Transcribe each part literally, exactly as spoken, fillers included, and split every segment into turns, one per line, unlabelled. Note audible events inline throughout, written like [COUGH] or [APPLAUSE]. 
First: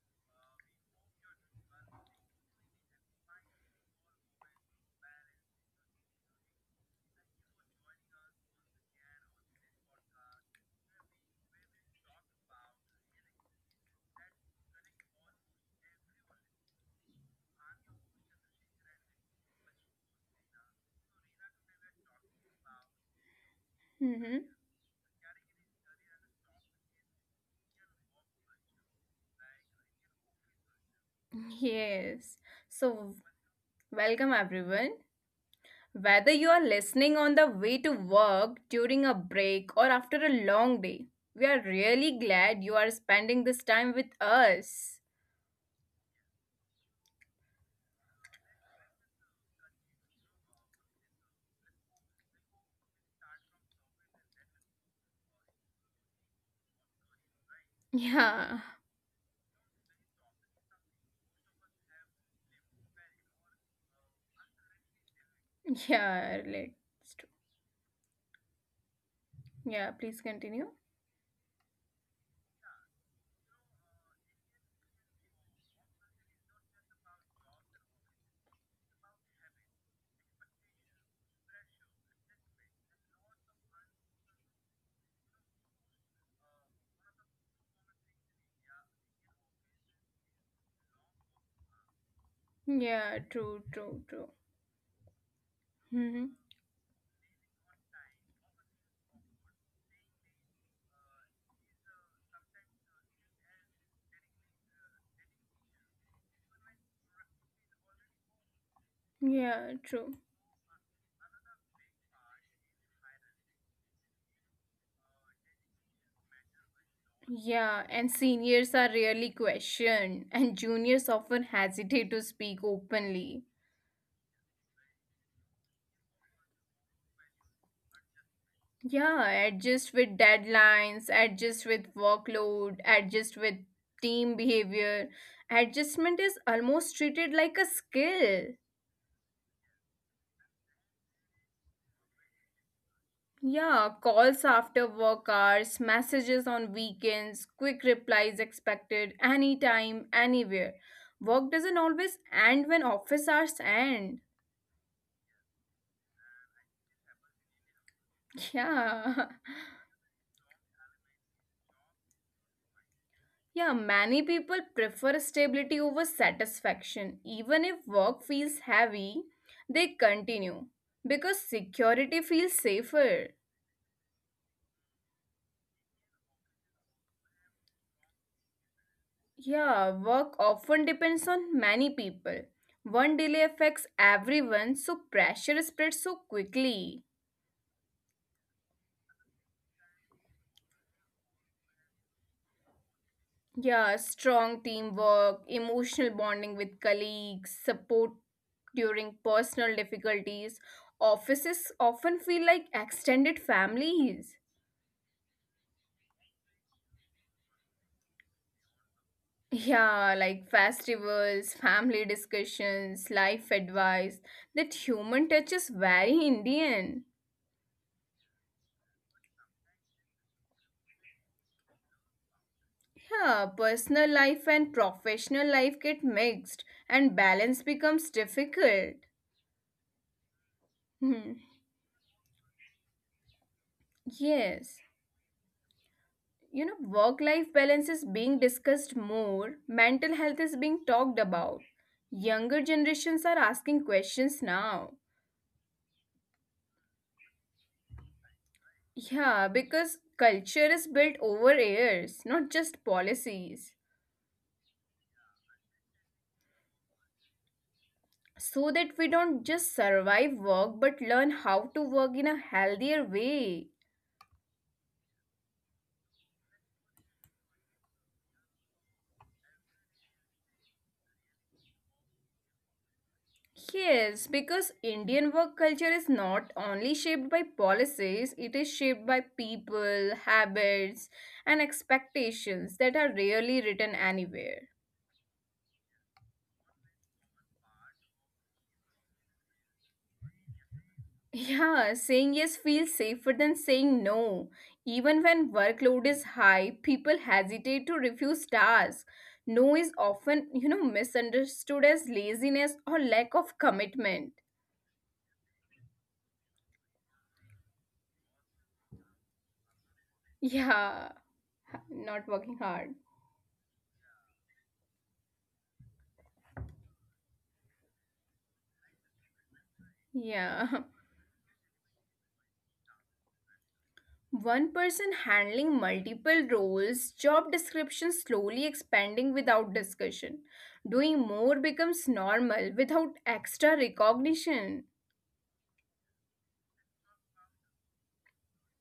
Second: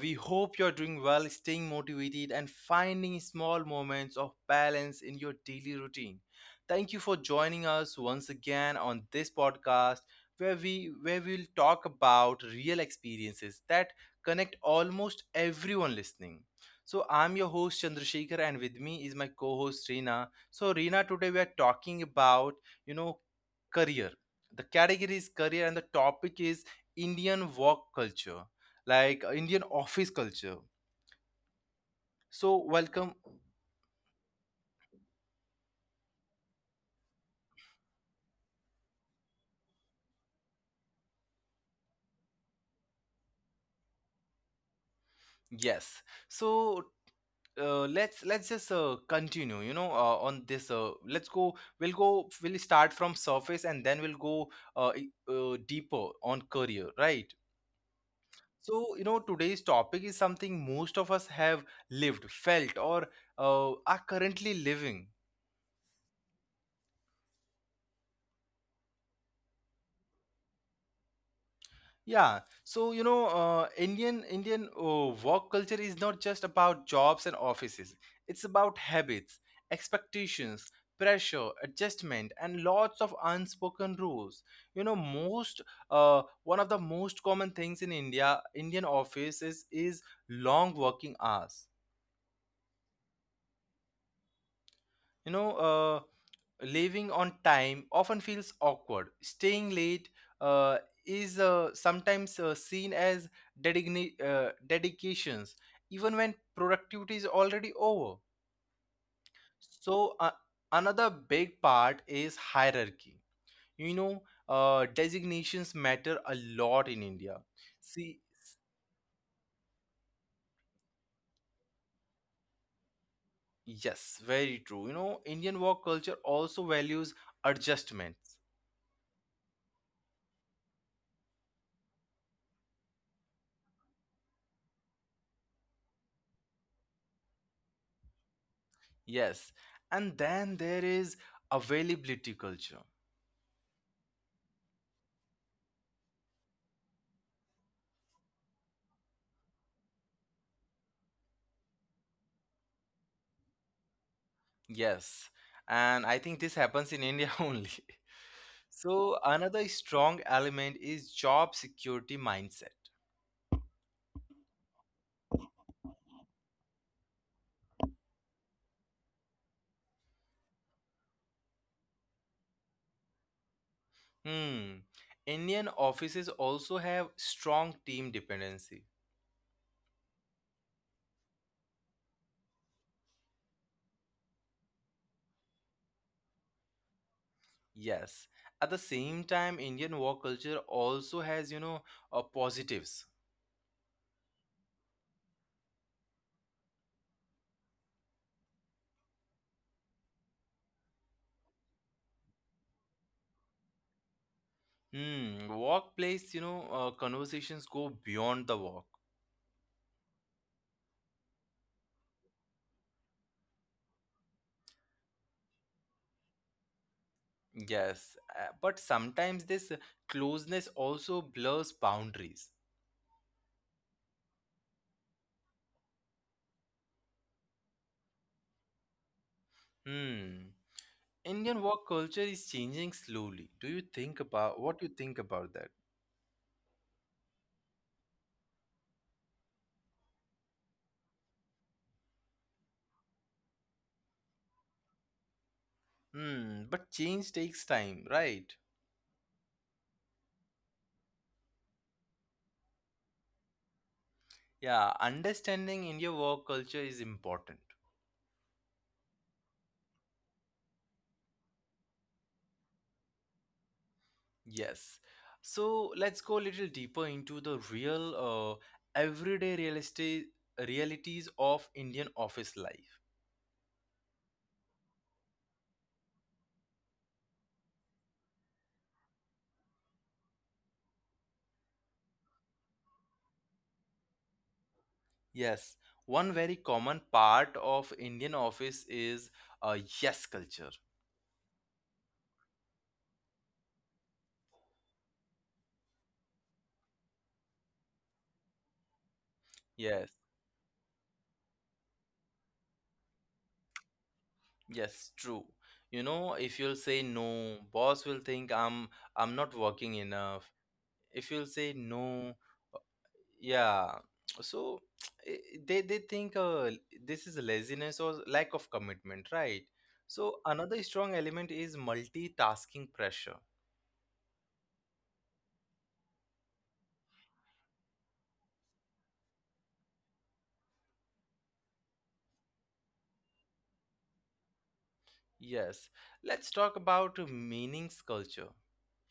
we hope you're doing well, staying motivated, and finding small moments of balance in your daily routine. Thank you for joining us once again on this podcast where we where we'll talk about real experiences that connect almost everyone listening. So I'm your host Chandrasekhar, and with me is my co-host Reena. So Reena, today we are talking about you know career.
Mm-hmm.
The category is career, and the topic is Indian work culture, like uh, Indian office culture.
Yes.
So
So,
welcome,
welcome everyone. Whether you are listening on the way to work, during a break, or after a long day, we are really glad you are spending this time with us.
yes. So, uh, let's let's just uh, continue. You know, uh, on this, uh, let's go. We'll go. We'll start from surface, and then we'll go uh, i- uh, deeper on career, right?
[LAUGHS] Yeah.
So you know, today's topic is something most of us have lived, felt, or uh, are currently living.
Yeah, like, it's true. Yeah, please continue.
Yeah, so you know, uh, Indian Indian uh, work culture is not just about jobs and offices. It's about habits, expectations, pressure, adjustment, and lots of unspoken rules. You know, most uh, one of the most common things in India Indian offices is long working hours.
Yeah, true, true, true.
You know, uh,
Mm-hmm.
leaving on time often feels awkward. Staying late uh, is uh, sometimes uh, seen as dedigni- uh, dedications, even when productivity is already over.
Yeah,
So,
true.
uh, another big part is hierarchy. You know, uh, designations matter a lot in India.
Yeah, and
See,
seniors are rarely questioned, and juniors often hesitate to speak openly.
yes, very true. You know, Indian work culture also values adjustments.
Yeah, adjust with deadlines, adjust with workload, adjust with team behavior. Adjustment is almost treated like a skill.
Yes. And then there is availability culture.
Yeah, calls after work hours, messages on weekends, quick replies expected anytime, anywhere. Work doesn't always end when office hours end.
Yes. And I think this happens in India [LAUGHS] only. So
Yeah. [LAUGHS]
another strong element is job security mindset.
Yeah, many people prefer stability over satisfaction. Even if work feels heavy, they continue because security feels safer.
Hmm. Indian offices also have strong team dependency.
Yeah, work often depends on many people. One delay affects everyone, so pressure spreads so quickly.
Yes. At the same time, Indian work culture also has, you know, uh, positives.
Yeah, strong teamwork, emotional bonding with colleagues, support during personal difficulties. Offices often feel like extended families.
Hmm. Workplace, you know, uh, conversations go beyond the work.
Yeah, like festivals, family discussions, life advice. That human touch is very Indian.
Yes, uh, but sometimes this closeness also blurs boundaries.
Yeah, personal life and professional life get mixed, and balance becomes difficult.
Hmm.
Hmm.
Indian work culture is changing slowly. Do you think about what you
Yes.
think about that?
You know, work life balance is being discussed more, mental health is being talked about. Younger generations are asking questions now.
Hmm. But change takes time, right?
Yeah, because culture is built over years, not just policies.
Yeah, understanding India work culture is important.
So that we don't just survive work but learn how to work in a healthier way.
Yes. So let's go a little deeper into the real, uh, everyday real estate realities of Indian office life.
Yes, because Indian work culture is not only shaped by policies, it is shaped by people, habits, and expectations that are rarely written anywhere.
Yes, one very common part of Indian office is a yes culture.
Yeah, saying yes feels safer than saying no. Even when workload is high, people hesitate to refuse tasks. No is
Yes,
often, you know, misunderstood as laziness or lack of commitment. [LAUGHS]
yes, true. You know, if you'll say no, boss will think I'm I'm not working enough.
Yeah,
If you'll say
not
no,
working hard.
yeah. So [TSK] eh, they they think uh, this is laziness or lack of commitment, right? So
Yeah.
another strong element is multitasking pressure.
[LAUGHS] One person handling multiple roles, job description slowly expanding without discussion. Doing more becomes normal without extra recognition.
Yes. Let's talk about meanings culture.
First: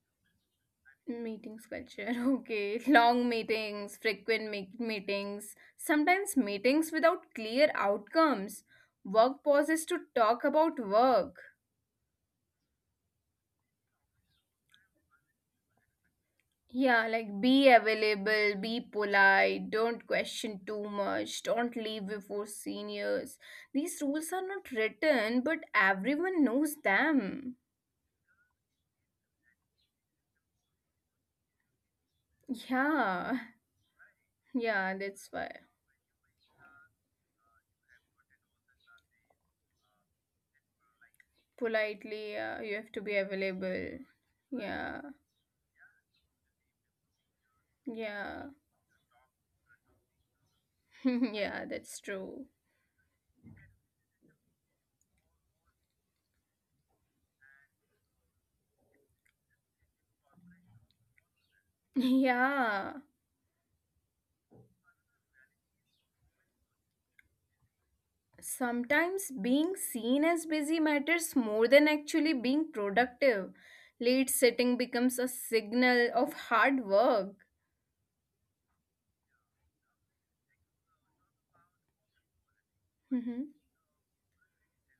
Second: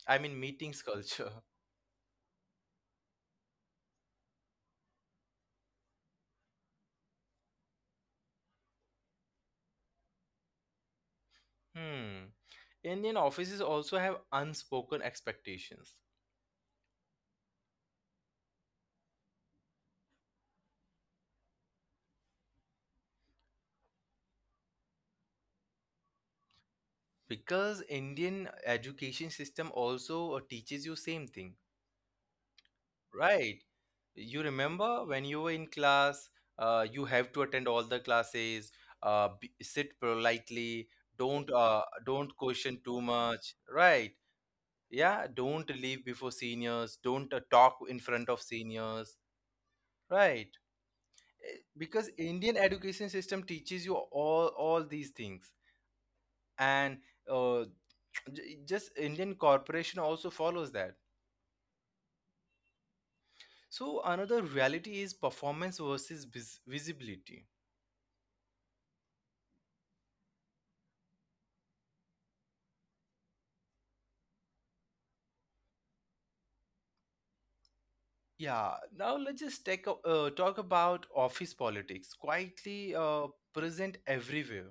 I mean meetings [LAUGHS] culture.
Meetings culture. [LAUGHS] Okay. Long meetings, frequent meet- meetings, sometimes meetings without clear outcomes. Work pauses to talk about work.
Hmm. Indian offices also have unspoken expectations,
Yeah, like be available, be polite, don't question too much, don't leave before seniors. These rules are not written, but everyone knows them.
because Indian education system also uh, teaches you same thing,
Yeah,
right?
[LAUGHS]
You
yeah, that's why.
remember when you were in class, uh, you have to attend all the classes, uh, b sit politely, don't
Politely,
uh,
yeah, you
don't
have to be
question too
available.
much, right?
Yeah,
Yeah, don't leave before seniors, don't uh, talk
yeah.
in front of seniors, right?
[LAUGHS] yeah, that's
Eh,
true. [LAUGHS]
because Indian education system teaches you all all these things and uh, j- just indian corporation also follows that.
Yeah,
So another reality is performance versus vis- visibility.
sometimes being seen as busy matters more than actually being productive. Late sitting becomes a signal of hard work.
Yeah, now let's just take a, uh, talk about office politics. Quietly uh,
Mhm.
present everywhere.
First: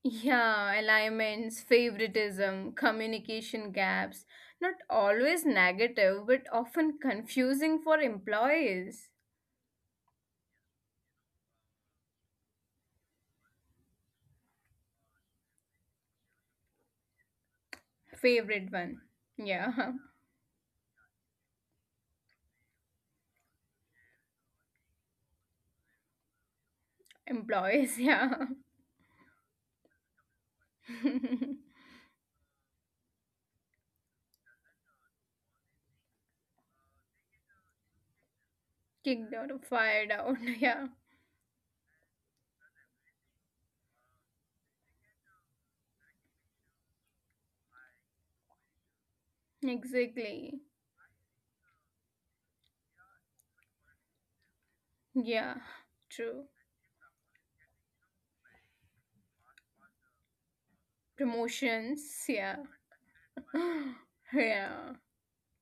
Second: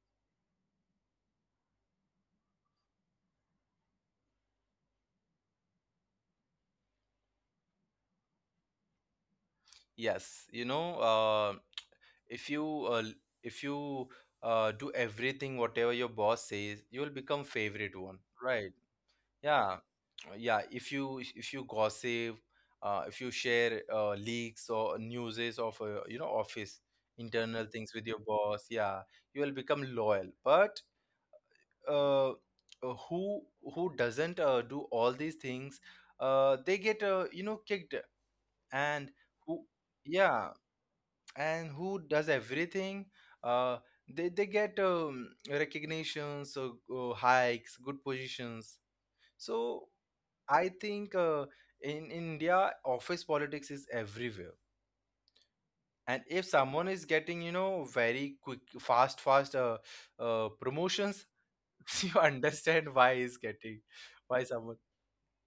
Yeah, alignments, favoritism, communication gaps. Not always negative, but often confusing for employees.
Yes, you know, uh, if you uh, if you uh, do everything whatever your boss says, you will become favorite one,
Favorite
right?
one.
Yeah,
Yeah,
uh, yeah, if you if you gossip, uh, if you share uh, leaks or newses of uh, you know office
[LAUGHS]
internal
employees,
things with
yeah.
your boss, yeah, you will become loyal. But
[LAUGHS]
uh, uh, who who doesn't uh, do all these things, uh, they get uh, you know kicked, and
Kicked out
who,
or fired
yeah,
out, [LAUGHS] yeah.
and who does everything, uh, they, they get um, recognitions, uh, uh, hikes, good positions. So I
Exactly.
think uh, in India, office politics is everywhere.
Yeah,
And if
true.
someone is getting, you know, very quick, fast, fast uh, uh, promotions, [LAUGHS]
Promotions,
you
yeah.
understand why he's getting,
[GASPS]
why
yeah.
someone.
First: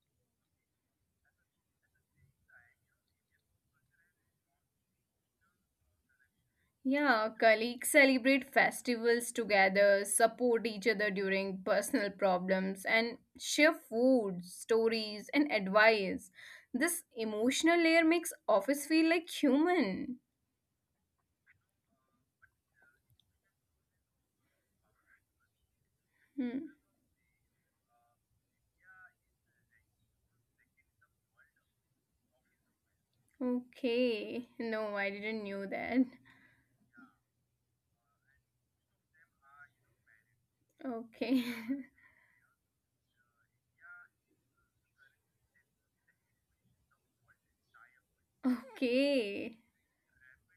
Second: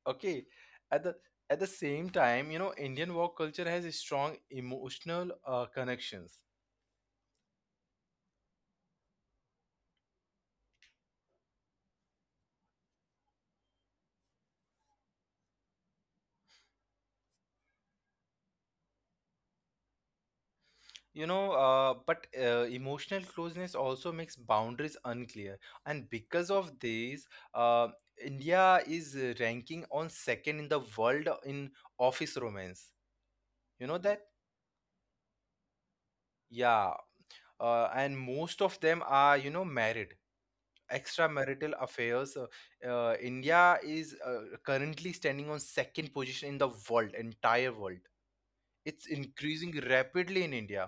Okay. At the at the same time, you know, Indian work culture has a strong emotional uh, connections.
Yeah, colleagues celebrate festivals together, support each other during personal problems, and share food, stories, and advice. This emotional layer makes office feel like human.
You know, uh, but uh, emotional closeness also makes boundaries unclear, and because of
Hmm.
this, uh, India is uh, ranking on second in the world in office romance. You know that?
Okay. No, I didn't knew that.
Yeah, uh, and most of them are you know married. Extramarital
Okay.
affairs. Uh, uh, India is uh, currently standing on second position in the world, entire world.
[LAUGHS]
It's increasing
okay.
rapidly in india.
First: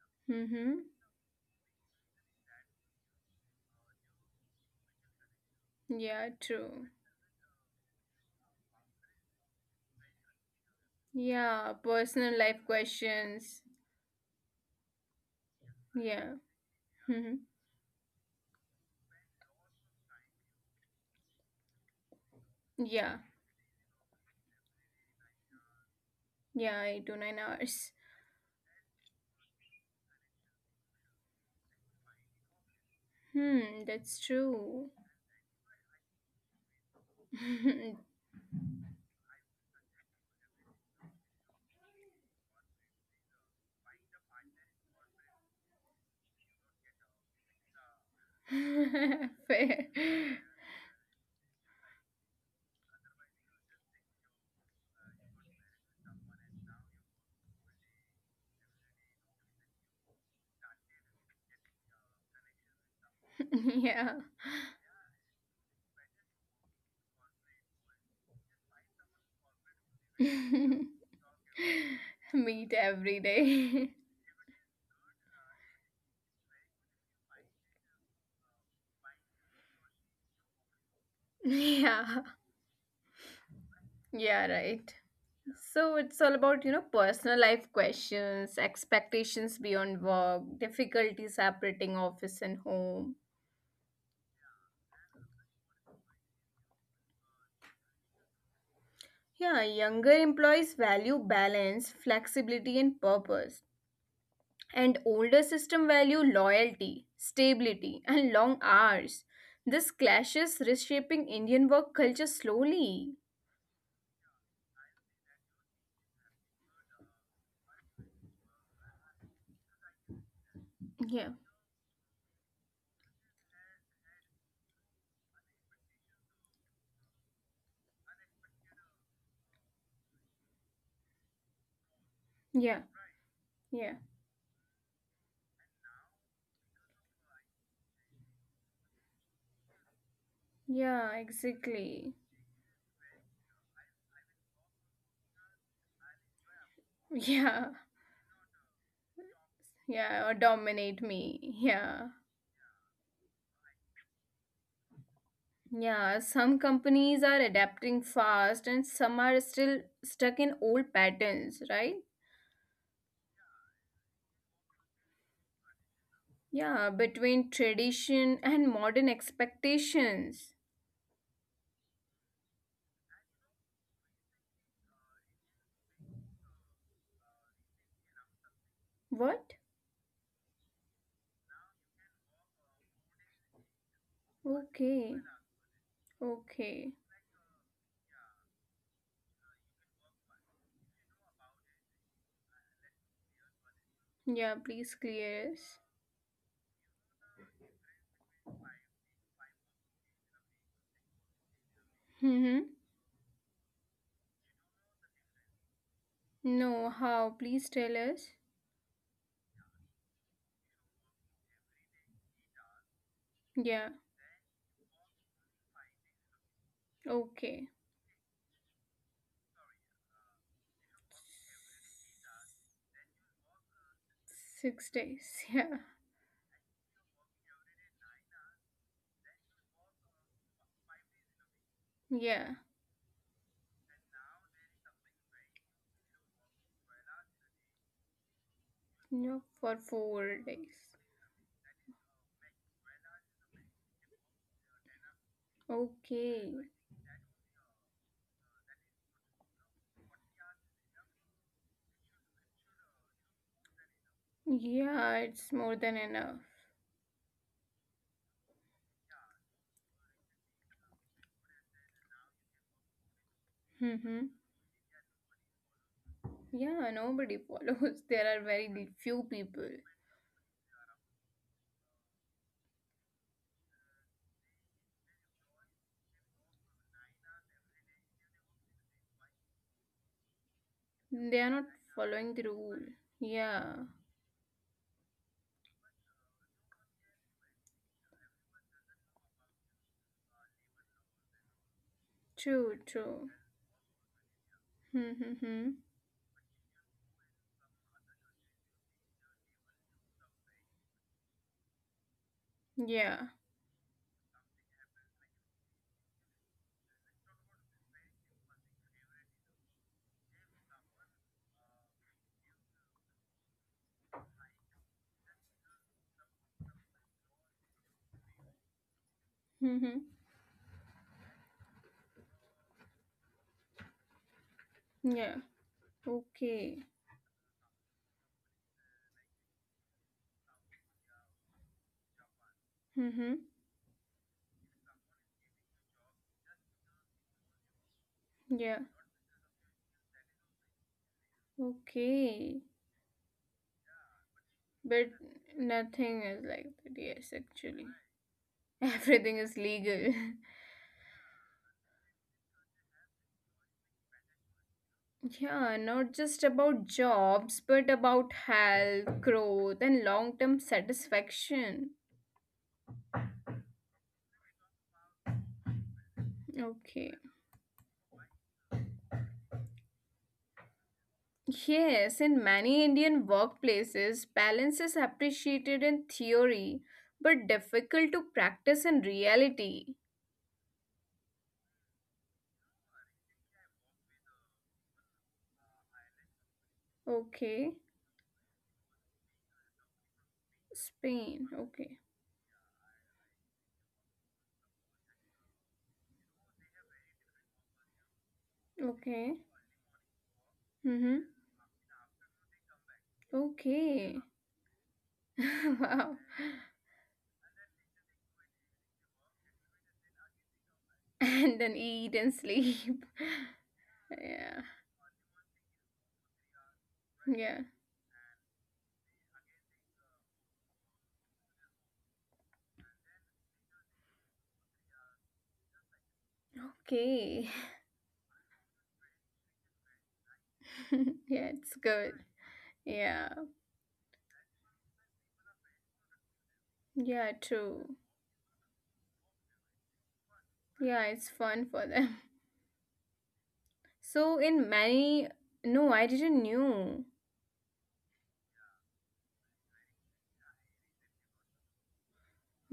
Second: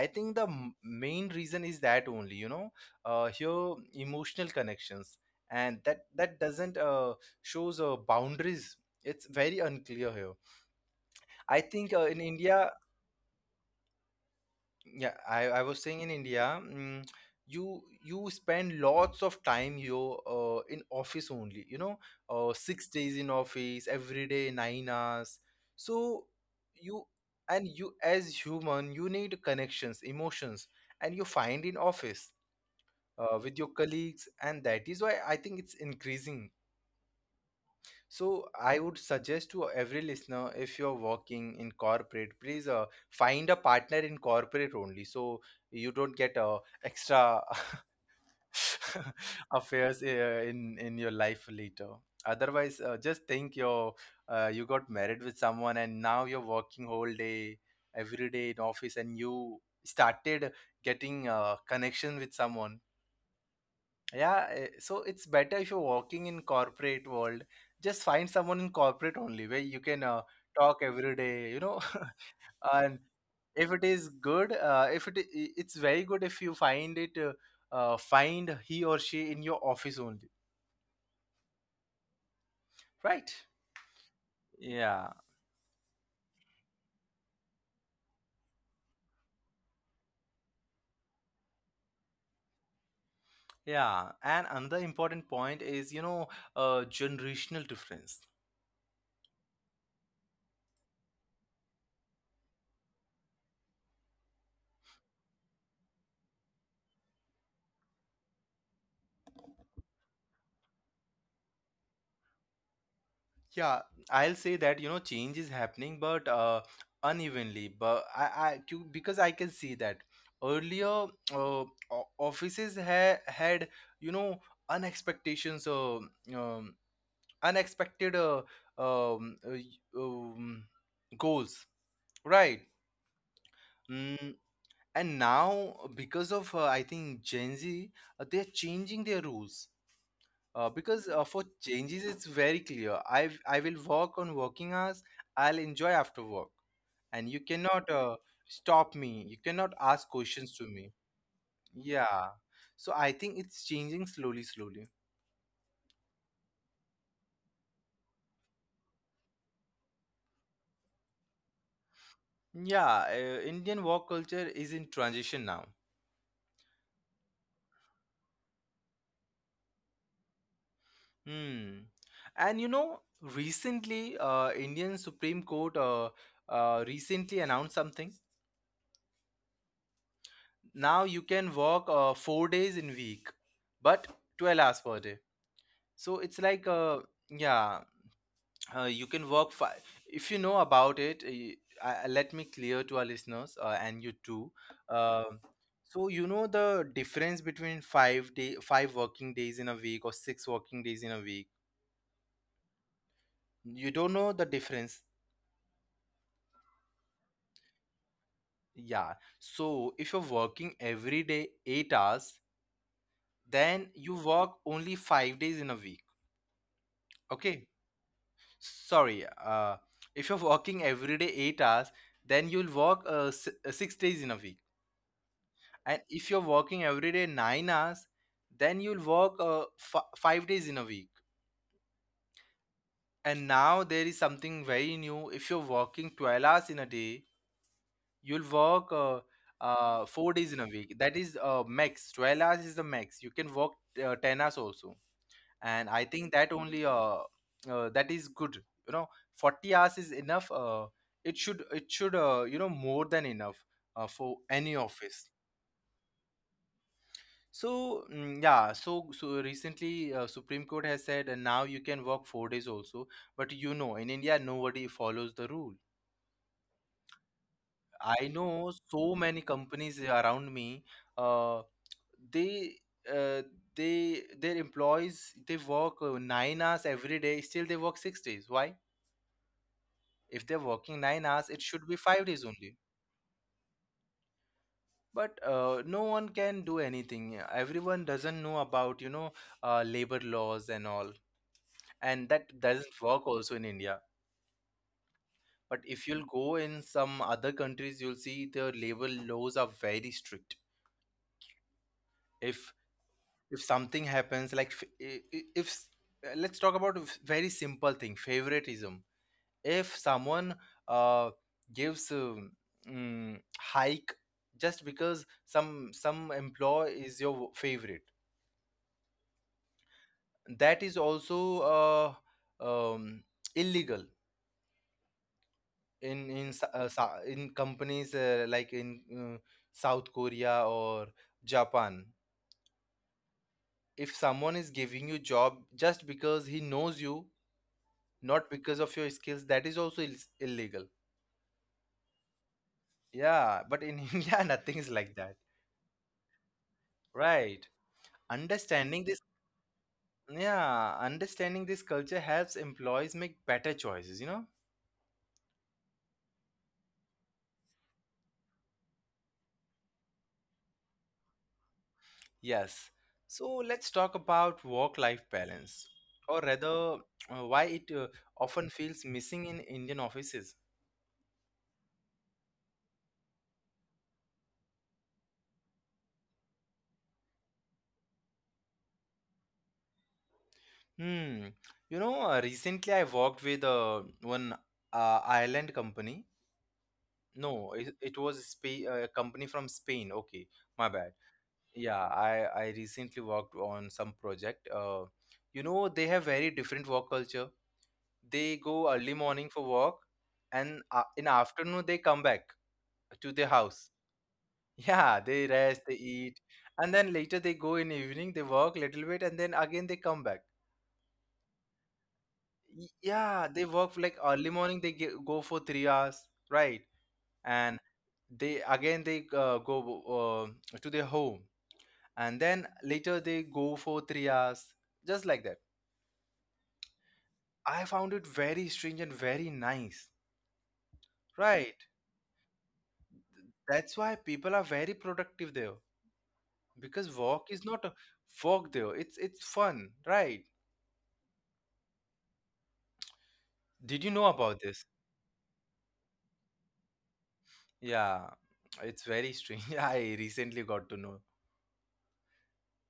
I think the m-
Mm-hmm.
main reason is that only, you know, uh, here emotional connections, and that
Yeah,
that doesn't
true.
uh, shows uh, boundaries. It's very unclear here. I
Yeah,
think uh, in
personal life
india,
questions.
yeah, i, I was saying in
Yeah.
india, mm,
Mhm.
you you spend lots of time, you uh, in office only, you know, uh, six days
Yeah.
in office, every day nine hours. So
Yeah, I
you,
do nine
and
hours.
you as human, you need connections, emotions, and you find in office uh, with your
Hmm, that's
colleagues, and
true.
that is why I think it's increasing.
[LAUGHS]
So I would suggest to every listener, if you're working in corporate, please uh, find a partner in corporate only, so you don't get uh, extra [LAUGHS]
Fair.
affairs uh, in in your life later. Otherwise, uh, just think you're uh, you got married with someone, and now you're working whole day, every day in office, and you started getting uh, connection with someone.
[LAUGHS] Yeah.
Yeah, eh, so it's better if you're working in corporate world, just find someone in corporate only where you can uh,
[LAUGHS]
talk every day, you know.
Meet
[LAUGHS] And
every
if
day.
it
[LAUGHS]
is good, uh, if it I- it's very good if you find it, uh, uh, find he or she in your office only,
Yeah.
right?
Yeah, right.
Yeah,
So it's all about, you know, personal life questions, expectations beyond work, difficulty separating office and home.
yeah. And another important point is, you know, uh, generational difference.
Yeah, younger employees value balance, flexibility, and purpose. And older system value loyalty, stability, and long hours. This clashes reshaping Indian work culture slowly.
Yeah, I'll say that you know change is happening, but uh, unevenly. But I, I to- because I can see that earlier
Yeah,
uh, o- offices ha- had, you know, unexpectations, uh, um, unexpected uh, um, uh, y- um, goals, right?
yeah, yeah,
Mm, and now because of uh, I think Gen Z, uh, they're changing their rules, uh, because uh,
yeah,
for changes it's
exactly. [LAUGHS]
very clear. I i will work on working hours, I'll enjoy after work, and you
Yeah,
cannot uh, stop me, you cannot ask
yeah, or
questions to me.
dominate me. Yeah,
Yeah, so I think it's changing slowly slowly.
yeah, some companies are adapting fast and some are still stuck in old patterns, right?
Yeah, uh, indian work culture is in transition now.
Yeah, between tradition and modern expectations.
Hmm. And you know, recently uh, indian supreme court uh, uh, recently announced something.
What?
Now you can work uh, four days in week, but twelve hours per day.
Okay,
So it's like uh,
okay.
yeah, uh, you can work fi- if you know about it, uh, I, I- let me clear to our listeners uh, and you too.
Yeah, please
Um,
clear us.
so you know the difference between five day five working days in a week or six working days in a week.
Mm-hmm.
You don't know the difference?
No, how? Please tell us.
Yeah, so if you're working every day eight hours, then
Yeah,
you work only five days in a week, okay?
okay.
Sorry, uh, if you're working every day eight hours, then you'll work uh, s- uh, six days in a week.
Six days. [LAUGHS] Yeah,
And if you're working every day nine hours, then you'll work uh, f- five days in a week.
yeah.
And now there is something very new. If you're working twelve hours in a day, you'll work uh,
No, for
uh, four
four
days in a
days.
week. That is uh, max. twelve hours is the max. You can work uh, ten hours also. And I think that
Okay.
only uh, uh that is good, you know. forty hours is enough, uh, it should it should uh, you know, more than enough uh, for any office.
Yeah, it's more than enough.
So mm, yeah, so so recently uh, supreme court has said, and now you can work four days also. But you know, in
Mm-hmm.
india, nobody follows the rule.
Yeah, nobody [LAUGHS] follows.
I
There are
know
very
so
few
many
people.
companies around me, uh, they uh, they their employees, they work uh, nine hours every day, still they work six days. Why? If they're working nine hours,
They are
it
not
should be five days
following the
only.
rule. Yeah,
But uh, no one can do anything. Everyone doesn't know about, you know, uh, labor laws and all, and that
true,
doesn't work
true.
also in india. But
Mm-hmm.
if you'll go in some other countries, you'll see the labor laws are very strict. if
Yeah.
if something happens, like f- I- I- if s- uh, let's talk about a very simple thing, favoritism. If someone uh, gives um, mm, hike just because some some employee is your favorite,
Mm-hmm.
that is also uh, um, illegal
Yeah.
in in s-
Okay.
uh, sa- in companies uh, like in uh, south korea or japan.
Mm-hmm.
If someone is giving you job just because he knows you, not
Yeah.
because of your skills, that is also Ill- illegal.
Okay.
Yeah, but in [LAUGHS] india nothing is
But
like that,
nothing is like that, yes,
right?
actually. [LAUGHS]
Understanding this.
Everything is legal.
Yeah, understanding this culture helps employees make better choices, you know?
[LAUGHS] yeah, not just about jobs, but about health, growth, and long term satisfaction.
Yes. So let's talk about work-life balance, or rather,
Okay.
uh, why it uh, often feels missing in Indian offices.
Yes, in many Indian workplaces, balance is appreciated in theory, but difficult to practice in reality.
Hmm. You know, uh, recently I worked with uh, one uh, Ireland company. No,
Okay.
it, it was Spa uh, a company from Spain. Okay, my bad.
Spain. Okay.
Yeah, I I recently worked on some project. Uh, you know, they have very different work culture. They go early
Okay.
morning for walk, and uh,
Mm-hmm.
in afternoon they come back to their house.
Okay.
[LAUGHS] Yeah, they
[LAUGHS]
rest, they
wow.
eat, and then later they go in evening, they work little bit and then again they come back.
[LAUGHS] and then eat and
Y-
sleep.
yeah, they work
[LAUGHS]
like early
yeah,
morning they ge- go for three hours, right?
yeah.
And they again they uh, go uh, to their home and then later they go for three hours, just like that.
Okay.
I found it very strange and very nice,
[LAUGHS] yeah,
right?
it's good. Yeah,
That's why people are very productive there. Because
yeah,
walk is not a
true.
walk there. It's it's fun, right?
Yeah, it's fun for them. [LAUGHS]
Did you know
So
about this?
in many, no, I didn't knew.
Yeah, it's very strange. [LAUGHS] I recently got to know.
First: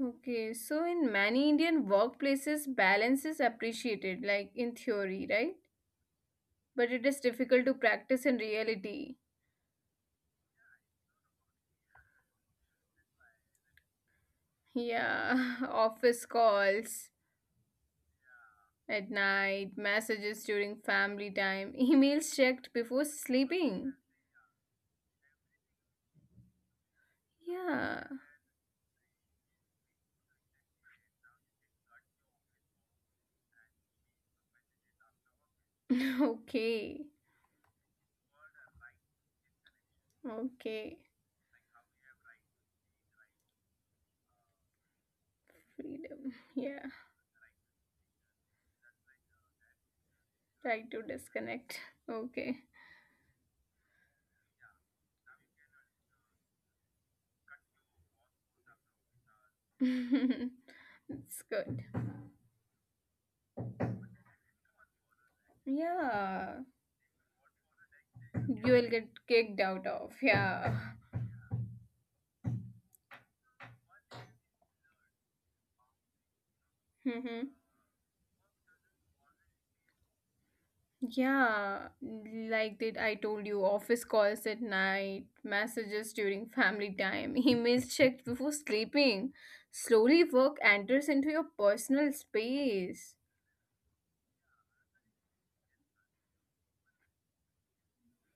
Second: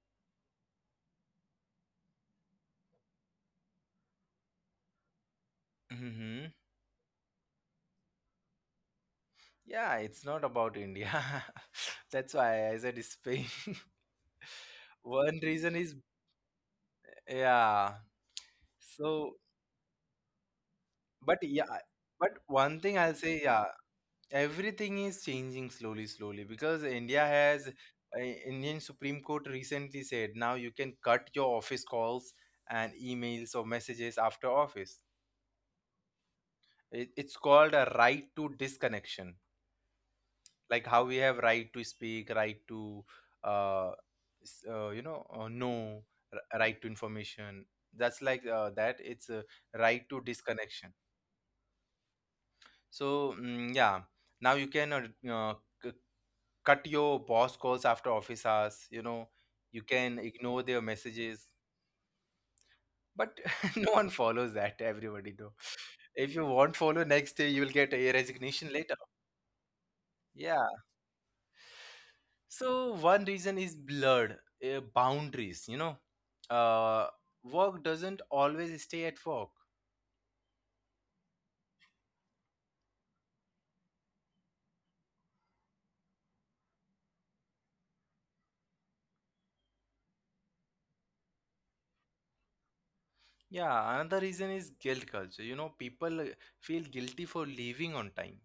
Okay, so in many Indian workplaces, balance is appreciated, like in theory, right?
Hmm.
But it is difficult to practice in reality.
Yeah, it's not about India. [LAUGHS] That's why I said Spain. [LAUGHS] One
Yeah, [LAUGHS]
reason is,
office calls
yeah.
at
So,
night, messages during family
but
time, [LAUGHS]
yeah,
emails
but
checked
one
before
thing I'll say, yeah,
sleeping.
everything is changing slowly slowly because India has,
Yeah.
uh, Indian supreme court recently said now you can cut your office calls and emails or messages after office.
[LAUGHS] okay.
It, it's called a right to disconnection,
Okay.
like how we have right to speak, right to uh, s- uh you know uh, know
Freedom.
r-
Yeah.
right to information. That's like uh, that it's a right to
Try
disconnection.
to disconnect. Okay.
So mm, yeah, now you can uh, uh, c- cut your boss calls after office hours, you know. You can ignore their
[LAUGHS] it's
messages,
good.
but [LAUGHS] no one follows that, everybody though. If you
Yeah.
won't follow, next day you will get a
You
resignation
will
later.
get kicked out of.
Yeah,
Yeah.
so one reason is blurred uh, boundaries, you know. uh
Mm-hmm.
Work doesn't always stay at work.
Yeah. Like that I told you, office calls at night, messages during family time, [LAUGHS] emails checked before sleeping. Slowly work enters into your personal space.
Yeah, another reason is guilt culture, you know. People feel guilty for leaving on time.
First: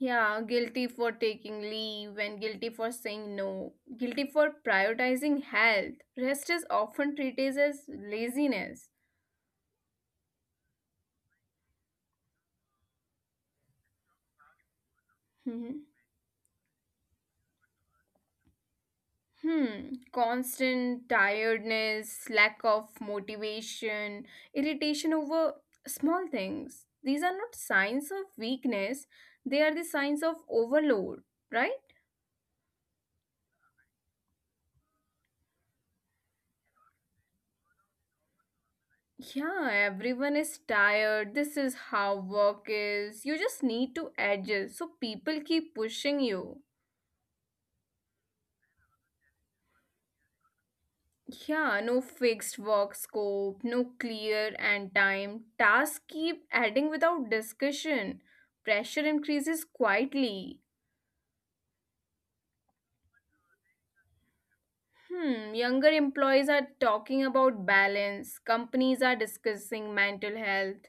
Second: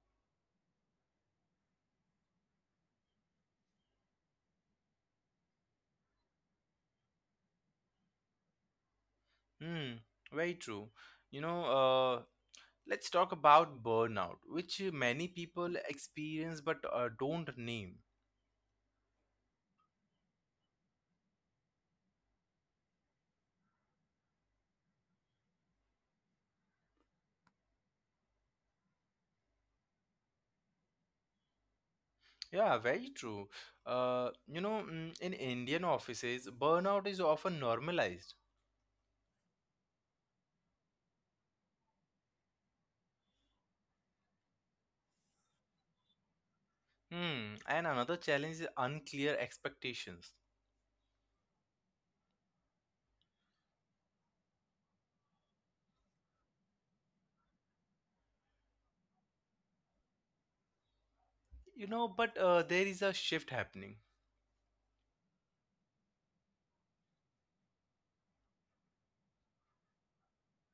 Yeah, guilty for taking leave and guilty for saying no, guilty for prioritizing health. Rest is often treated as laziness.
Hmm, very true. you know uh, Let's talk about burnout, which many
Mhm.
people experience but uh, don't name.
Hmm. Constant tiredness, lack of motivation, irritation over small things. These are not signs of weakness, they are the signs of overload, right?
Yeah, very true. Uh, you know, mm, in Indian offices, burnout is often normalized.
Yeah, everyone is tired. This is how work is. You just need to adjust. So people keep pushing you.
Hmm. And another challenge is unclear expectations.
Yeah, no fixed work scope, no clear end time. Tasks keep adding without discussion. Pressure increases quietly.
You know, but uh, There is a shift happening.
Hmm, younger employees are talking about balance. Companies are discussing mental health.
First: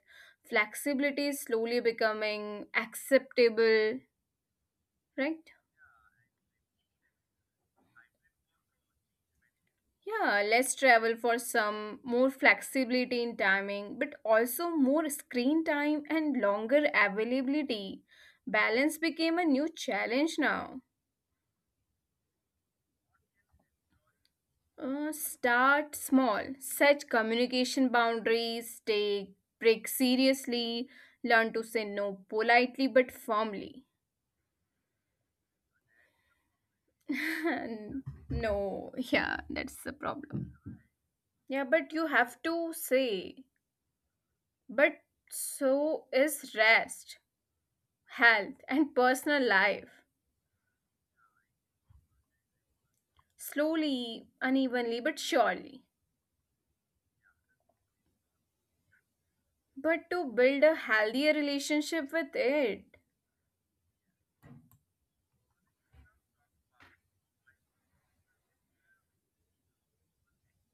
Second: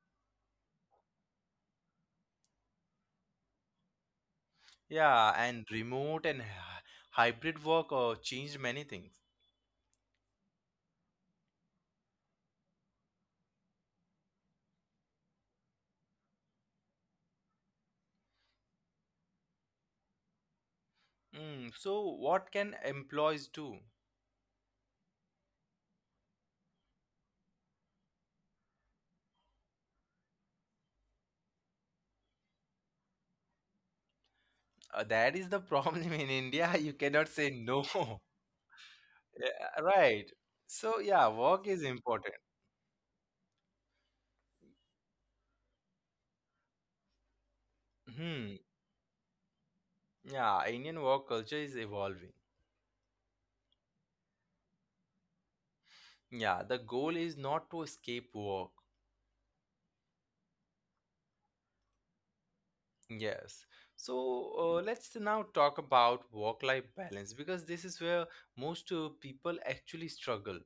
Flexibility is slowly becoming acceptable,
Yeah,
right?
and remote and hy- hybrid work uh, changed many things.
Yeah, less travel for some, more flexibility in timing, but also more screen time and longer availability. Balance became a new challenge now.
Hmm. So, what can employees do?
Uh, start small, set communication boundaries, take break seriously, learn to say no politely but firmly.
Uh, that is the [LAUGHS] problem in India. You cannot say no.
[LAUGHS] no, yeah, that's
Yeah,
the
right.
problem.
So yeah,
Yeah,
work is
but you
important.
have to say, but so is rest.
Hmm.
Health, and personal life.
Yeah, Indian work culture is evolving.
Slowly, unevenly, but surely.
Yeah, the goal is not to escape work.
But to build a healthier relationship with it.
Yes. So uh, let's now talk about work-life balance because this is where most uh, people actually struggle.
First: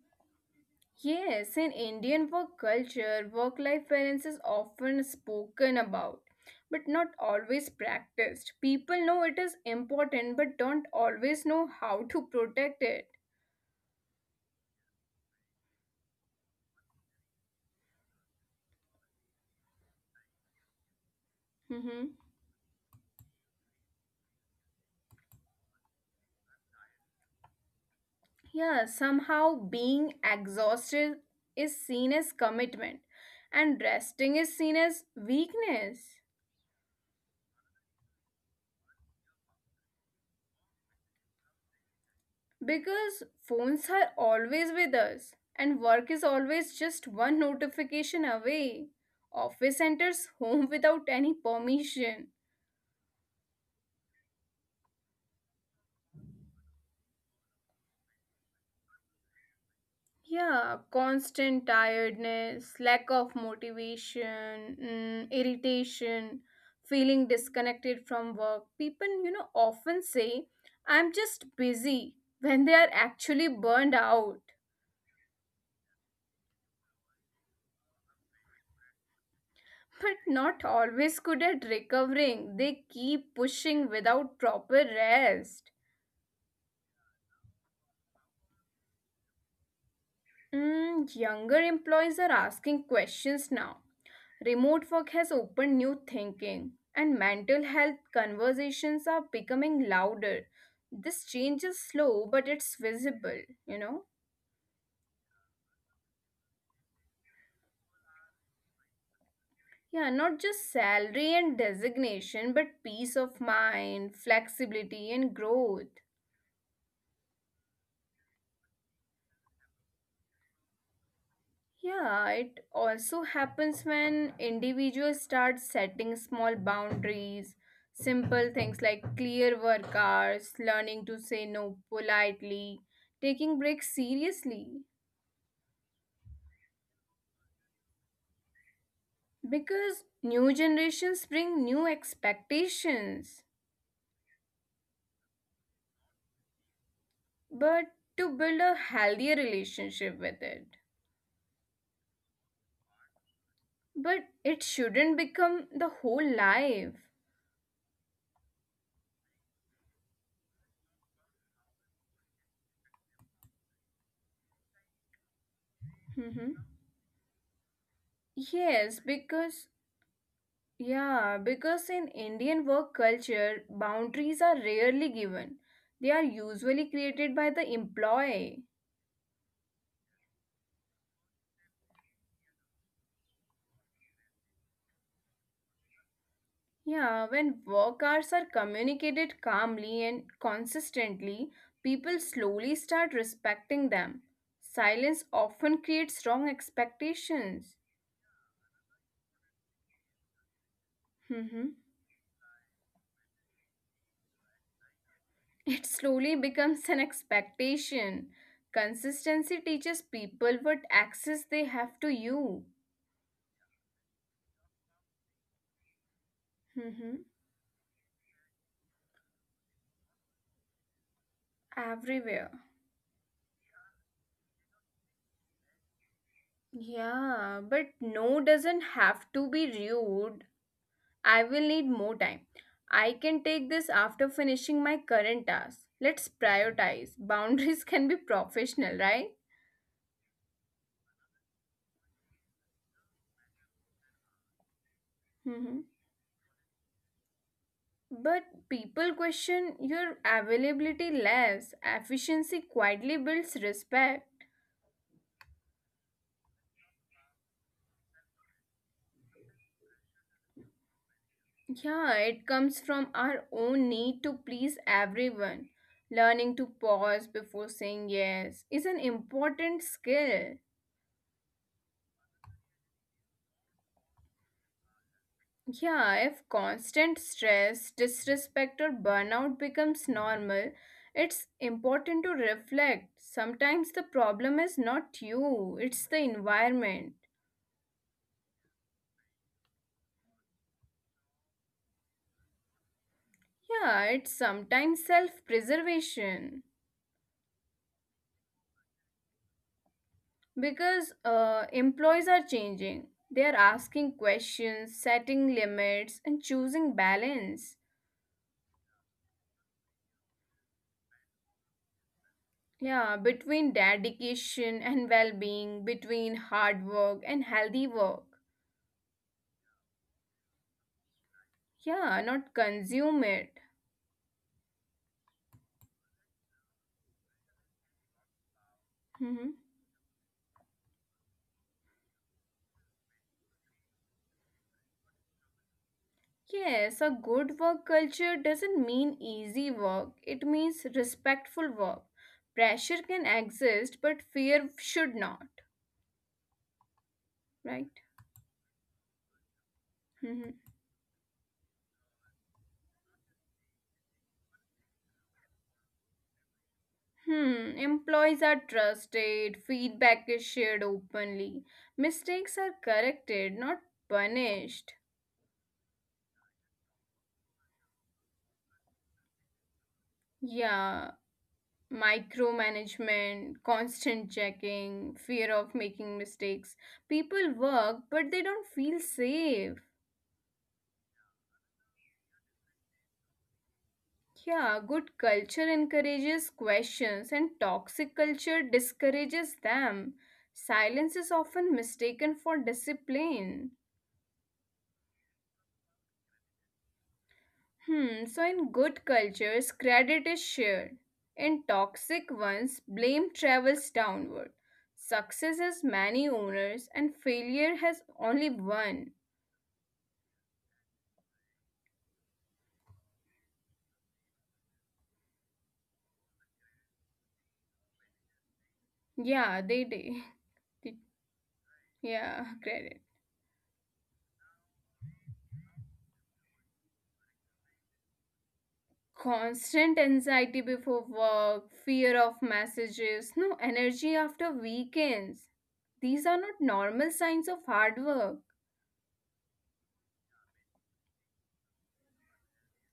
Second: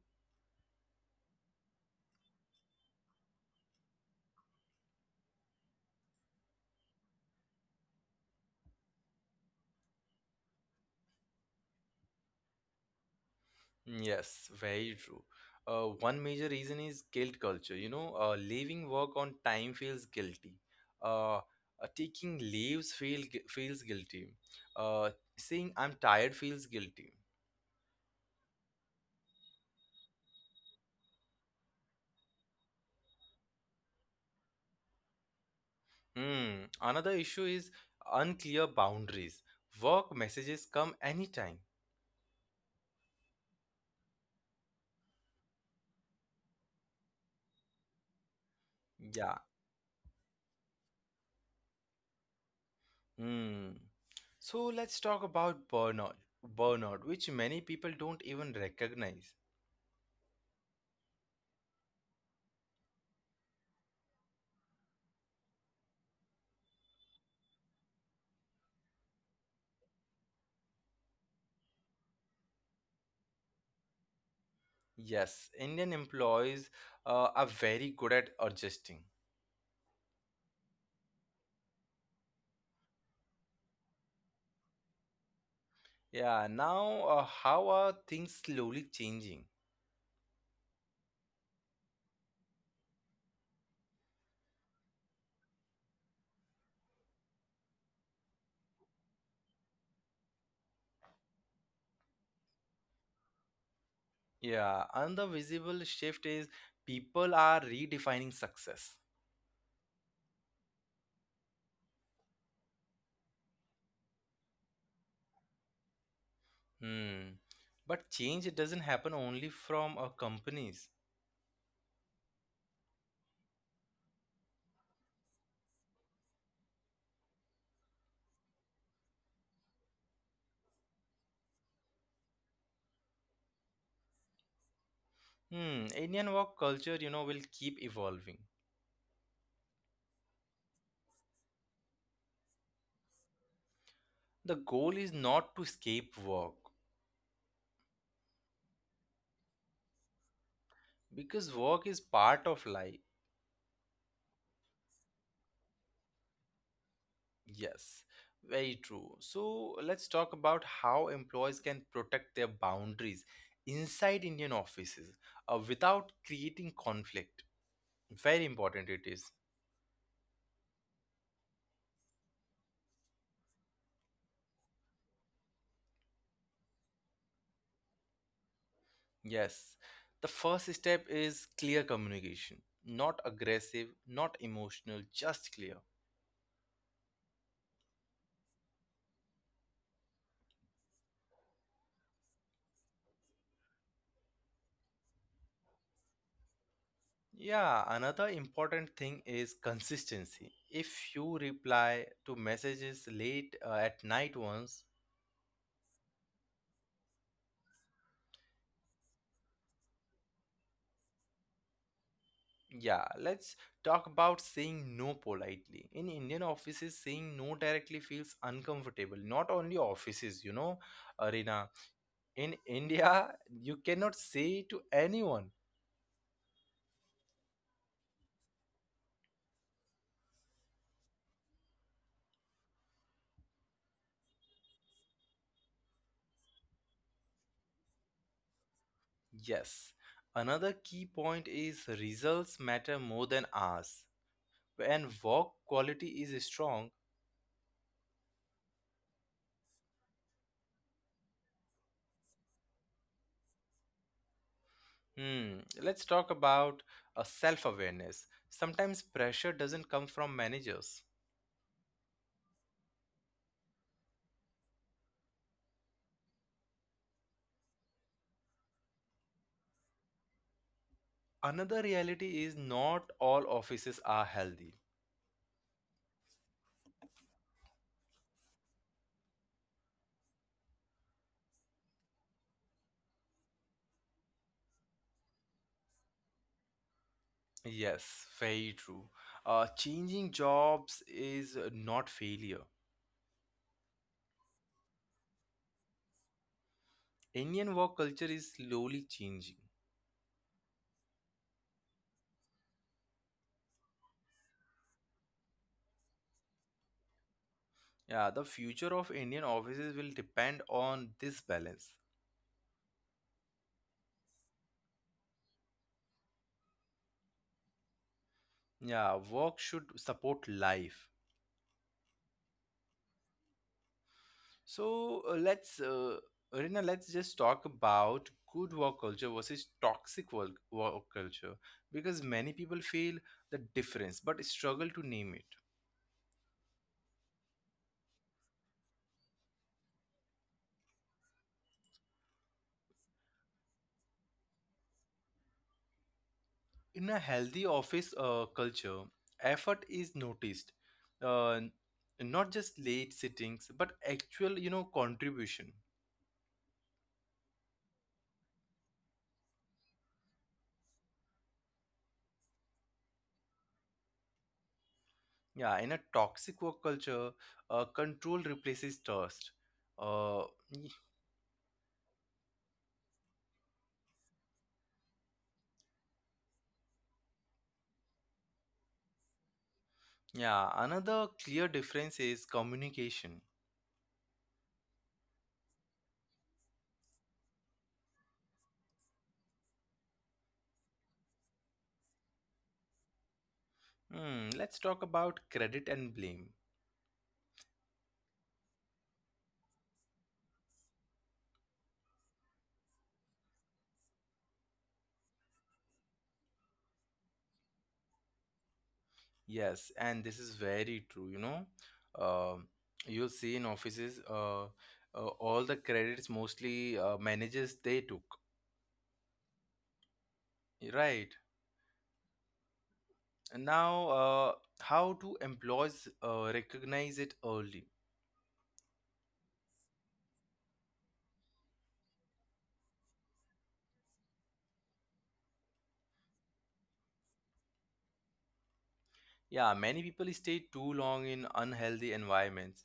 Yes, in Indian work culture, work life balance is often spoken about, but not always practiced. People know it is important, but don't always know how to protect it.
Yes, very true. Uh, one major reason is guilt culture. You know, uh, leaving work on time feels guilty. Uh, uh,
Hmm.
Taking leaves feel gu- feels guilty. Uh, Saying I'm tired feels guilty.
Yeah, somehow being exhausted is seen as commitment, and resting is seen as weakness.
Hmm. Another issue is unclear boundaries. Work messages come anytime.
Because phones are always with us, and work is always just one notification away. Office
Yeah.
enters home without any permission.
Hmm. So let's talk about burnout. Burnout, which many people don't even recognize.
Yeah, constant tiredness, lack of motivation, mm, irritation, feeling disconnected from work. People, you know, often say, I'm just busy when they are actually burned out.
Yes, Indian employees uh, are very good at adjusting.
But not always good at recovering. They keep pushing without proper rest.
Yeah, now uh, how are things slowly changing?
Mm, younger employees are asking questions now. Remote work has opened new thinking, and mental health conversations are becoming louder. This change is slow, but it's visible, you know?
Yeah, another visible shift is people are redefining success.
Yeah, not just salary and designation, but peace of mind, flexibility, and growth.
Hmm. But change, it doesn't happen only from uh, companies.
Yeah, it also happens when individuals start setting small boundaries, simple things like clear work hours, learning to say no politely, taking breaks seriously.
Hmm. Indian work culture, you know, will keep evolving.
Because new generations bring new expectations,
The goal is not to escape work,
but to build a healthier relationship with it.
because work is part of life.
But it shouldn't become the whole life.
Yes, very true. So let's talk about how employees can protect their boundaries inside Indian offices uh, without
Hmm.
creating conflict. Very important
Yes,
it is.
because Yeah, because in Indian work culture, boundaries are rarely given. They are usually created by the employee.
Yes. The first step is clear communication, not aggressive, not emotional, just clear.
Yeah, when work hours are communicated calmly and consistently, people slowly start respecting them. Silence often creates wrong expectations.
Yeah, another important thing is consistency. If
Mhm.
you reply to messages late uh, at night once.
[LAUGHS] It slowly becomes an expectation. Consistency teaches people what access they have to you.
Yeah, let's talk about saying no politely. In Indian
Mhm.
offices, saying no directly feels uncomfortable. Not only offices, you know, Arena.
Everywhere.
In India, you cannot say to anyone,
Yeah, but no doesn't have to be rude. I will need more time. I can take this after finishing my current task. Let's prioritize. Boundaries [LAUGHS] can be professional, right?
yes. Another key point is results matter more than hours. When
Hmm.
work quality is strong.
But people question your availability less. Efficiency quietly builds respect.
Hmm, let's talk about a self awareness. Sometimes pressure doesn't come from managers.
Yeah, it comes from our own need to please everyone. Learning to pause before saying yes is an important skill.
Another reality is not all offices are healthy.
Yeah, if constant stress, disrespect, or burnout becomes normal, it's important to reflect. Sometimes the problem is not you, it's the environment.
Yes, very true. Uh, changing jobs is not failure.
Yeah, it's sometimes self preservation.
Indian work culture is slowly changing.
Because uh, employees are changing, they are asking questions, setting limits, and choosing balance.
Yeah, the future of Indian offices will depend on this balance.
Yeah, between dedication and well being, between hard work and healthy work.
Yeah, work should support life.
Yeah, not consume it.
So uh, let's, uh, Rina, let's just talk about good work culture
Mhm.
versus toxic work, work culture because many people feel the difference but struggle to name it.
Yes, a good work culture doesn't mean easy work, it means respectful work. Pressure can exist, but fear should not,
In a healthy
right?
office uh, culture, effort is noticed,
Mhm.
uh, not just late sittings, but actual, you know, contribution.
Hmm, employees are trusted, feedback is shared openly, mistakes are corrected, not punished.
Yeah, in a toxic work culture, uh, control replaces trust. Uh, y-
Yeah, micromanagement, constant checking, fear of making mistakes. People work, but they don't feel safe.
yeah, another clear difference is communication.
Yeah, good culture encourages questions, and toxic culture discourages them. Silence is often mistaken for discipline.
Hmm, let's talk about credit and blame.
Hmm, so in good cultures, credit is shared. In toxic ones, blame travels downward. Success has many owners, and failure has only one.
Yes, and this is very true, you know. Um you'll see in offices, uh, uh, all the credits mostly uh, managers they took.
Yeah, they did. [LAUGHS]
Right.
Yeah, credit.
Now, uh, how do employees uh, recognize it early?
Constant anxiety before work, fear of messages, no energy after weekends. These are not normal signs of hard work
Yeah, many people stay too long in unhealthy environments.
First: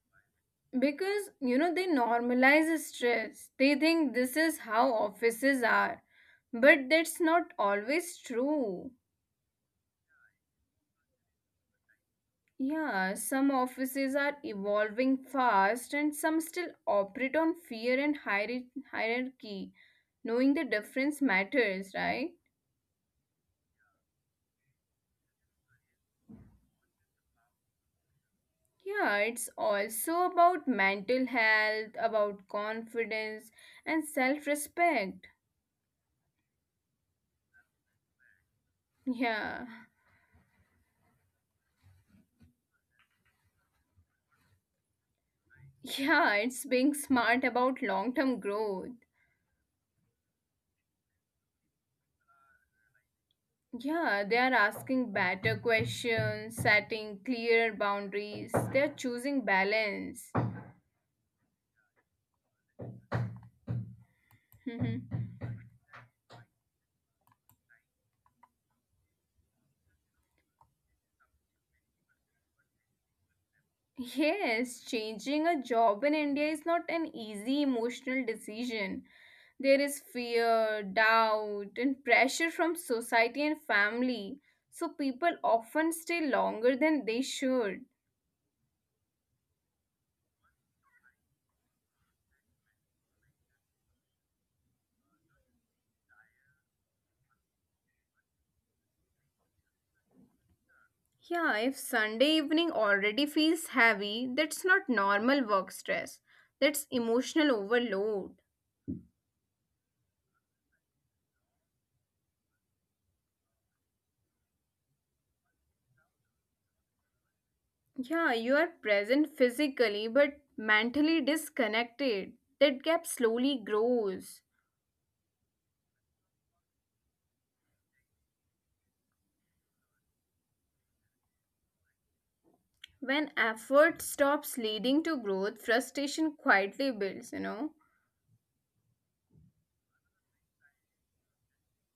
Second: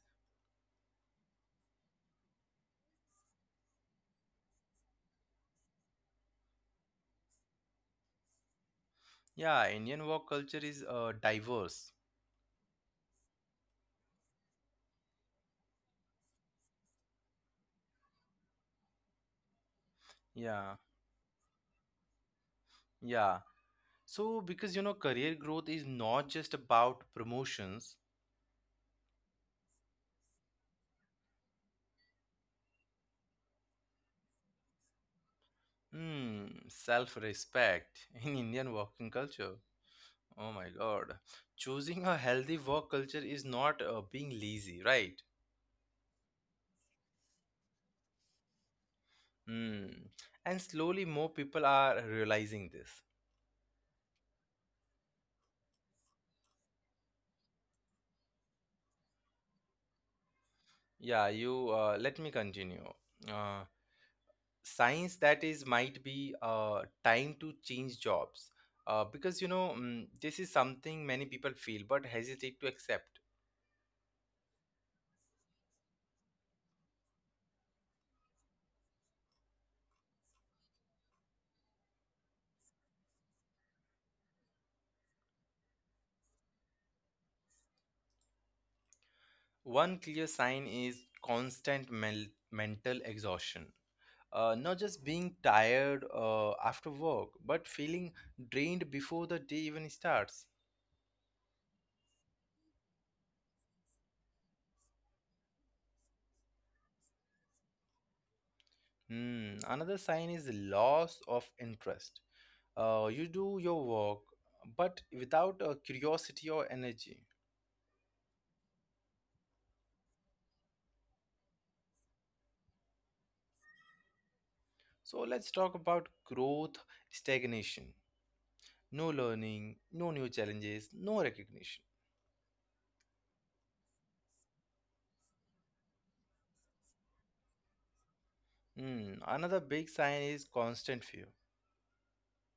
because you know they normalize stress. They think this is how offices are, but that's not always true.
Yeah, Indian work culture is uh, diverse.
Yeah, some offices are evolving fast and some still operate on fear and hierar- hierarchy. Knowing the
Yeah,
difference matters, right?
yeah. So, because you know, career growth is not just about promotions.
Yeah, it's also about mental health, about confidence, and self respect.
Hmm, self-respect [LAUGHS] in Indian working culture.
Yeah. [LAUGHS]
Oh my God. Choosing a healthy work culture is not uh, being lazy, right?
Yeah, it's being smart about long term growth.
Hmm. And slowly more people are realizing this.
Yeah, they are asking better questions, setting clearer boundaries, they are choosing balance.
Yeah, you uh, let me continue. Uh, Science
[LAUGHS]
that is might be uh, time to change jobs, uh, because you know, mm, this is something many people feel but hesitate to accept.
Yes, changing a job in India is not an easy emotional decision. There is fear, doubt, and pressure from society and family, so people often stay longer than they should.
One clear sign is constant mel- mental exhaustion. Uh, not just being tired uh, after work, but feeling drained before the day even starts.
Yeah, if Sunday evening already feels heavy, that's not normal work stress, that's emotional overload.
Hmm. Another sign is loss of interest. Uh, you do your work, but without a curiosity or energy.
Yeah, you are present physically but mentally disconnected. That gap slowly grows.
So let's talk about growth stagnation. No learning, no new challenges, no recognition.
When effort stops leading to growth, frustration quietly builds, you know.
Hmm, another big sign is constant fear.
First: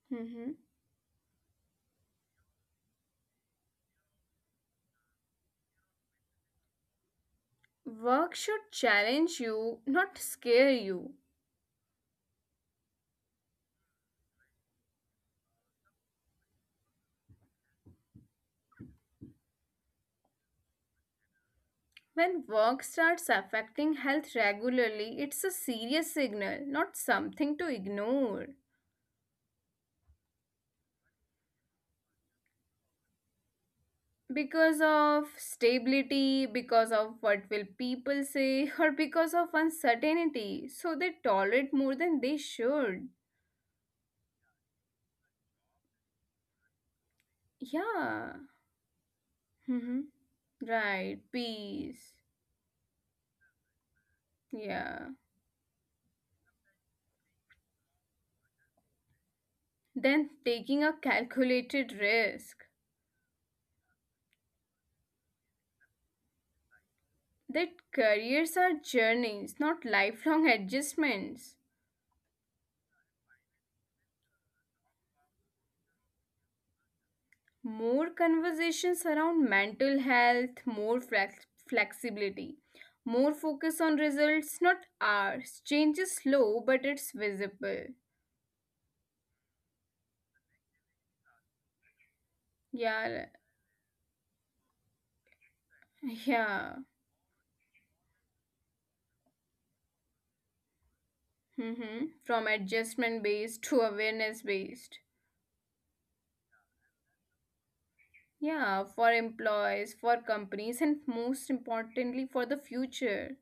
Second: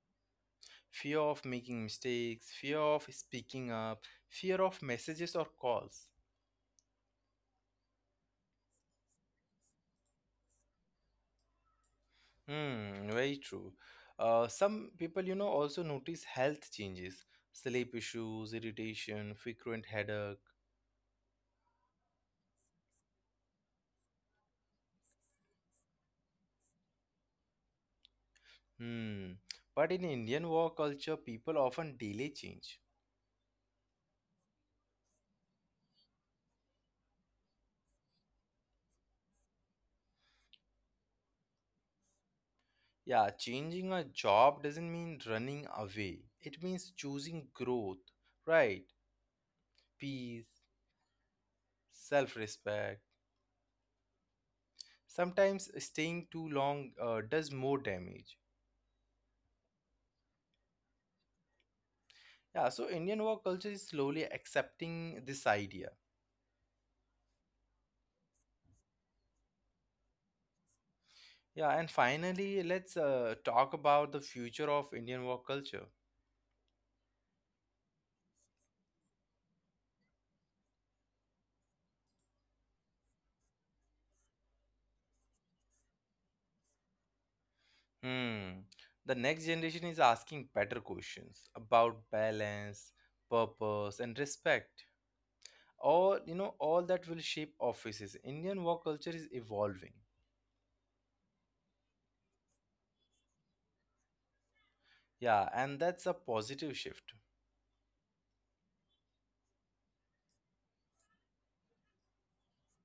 Mhm.
Fear of making mistakes, fear of speaking up, fear of messages or calls.
Work should challenge you, not scare you.
Hmm, very true. Uh, some people, you know, also notice health changes, sleep issues, irritation, frequent headache.
When work starts affecting health regularly, it's a serious signal, not something to ignore.
Hmm. But in Indian work culture, people often delay change.
Because of stability, because of what will people say, [LAUGHS] or because of uncertainty. So they tolerate more than they should.
Yeah, changing a job doesn't mean running away. It means choosing
Yeah.
growth, right?
Hmm. Right.
Peace,
Peace.
self-respect.
Yeah.
Sometimes staying too long uh, does more damage.
Than taking a calculated risk.
Yeah, so Indian work culture is slowly accepting this idea.
That careers are journeys, not lifelong adjustments.
Yeah, and finally, let's uh, talk about the future of Indian work culture.
More conversations around mental health, more flex- flexibility, more focus on results, not hours. Change is slow, but it's visible.
Hmm. The next generation is asking better questions about
Yeah,
balance, purpose, and respect. All
yeah.
you know, all that will shape offices. Indian work culture is evolving.
Mm-hmm. From adjustment based to awareness based.
Yeah, and that's a positive shift.
Yeah, for employees, for companies, and most importantly, for the future.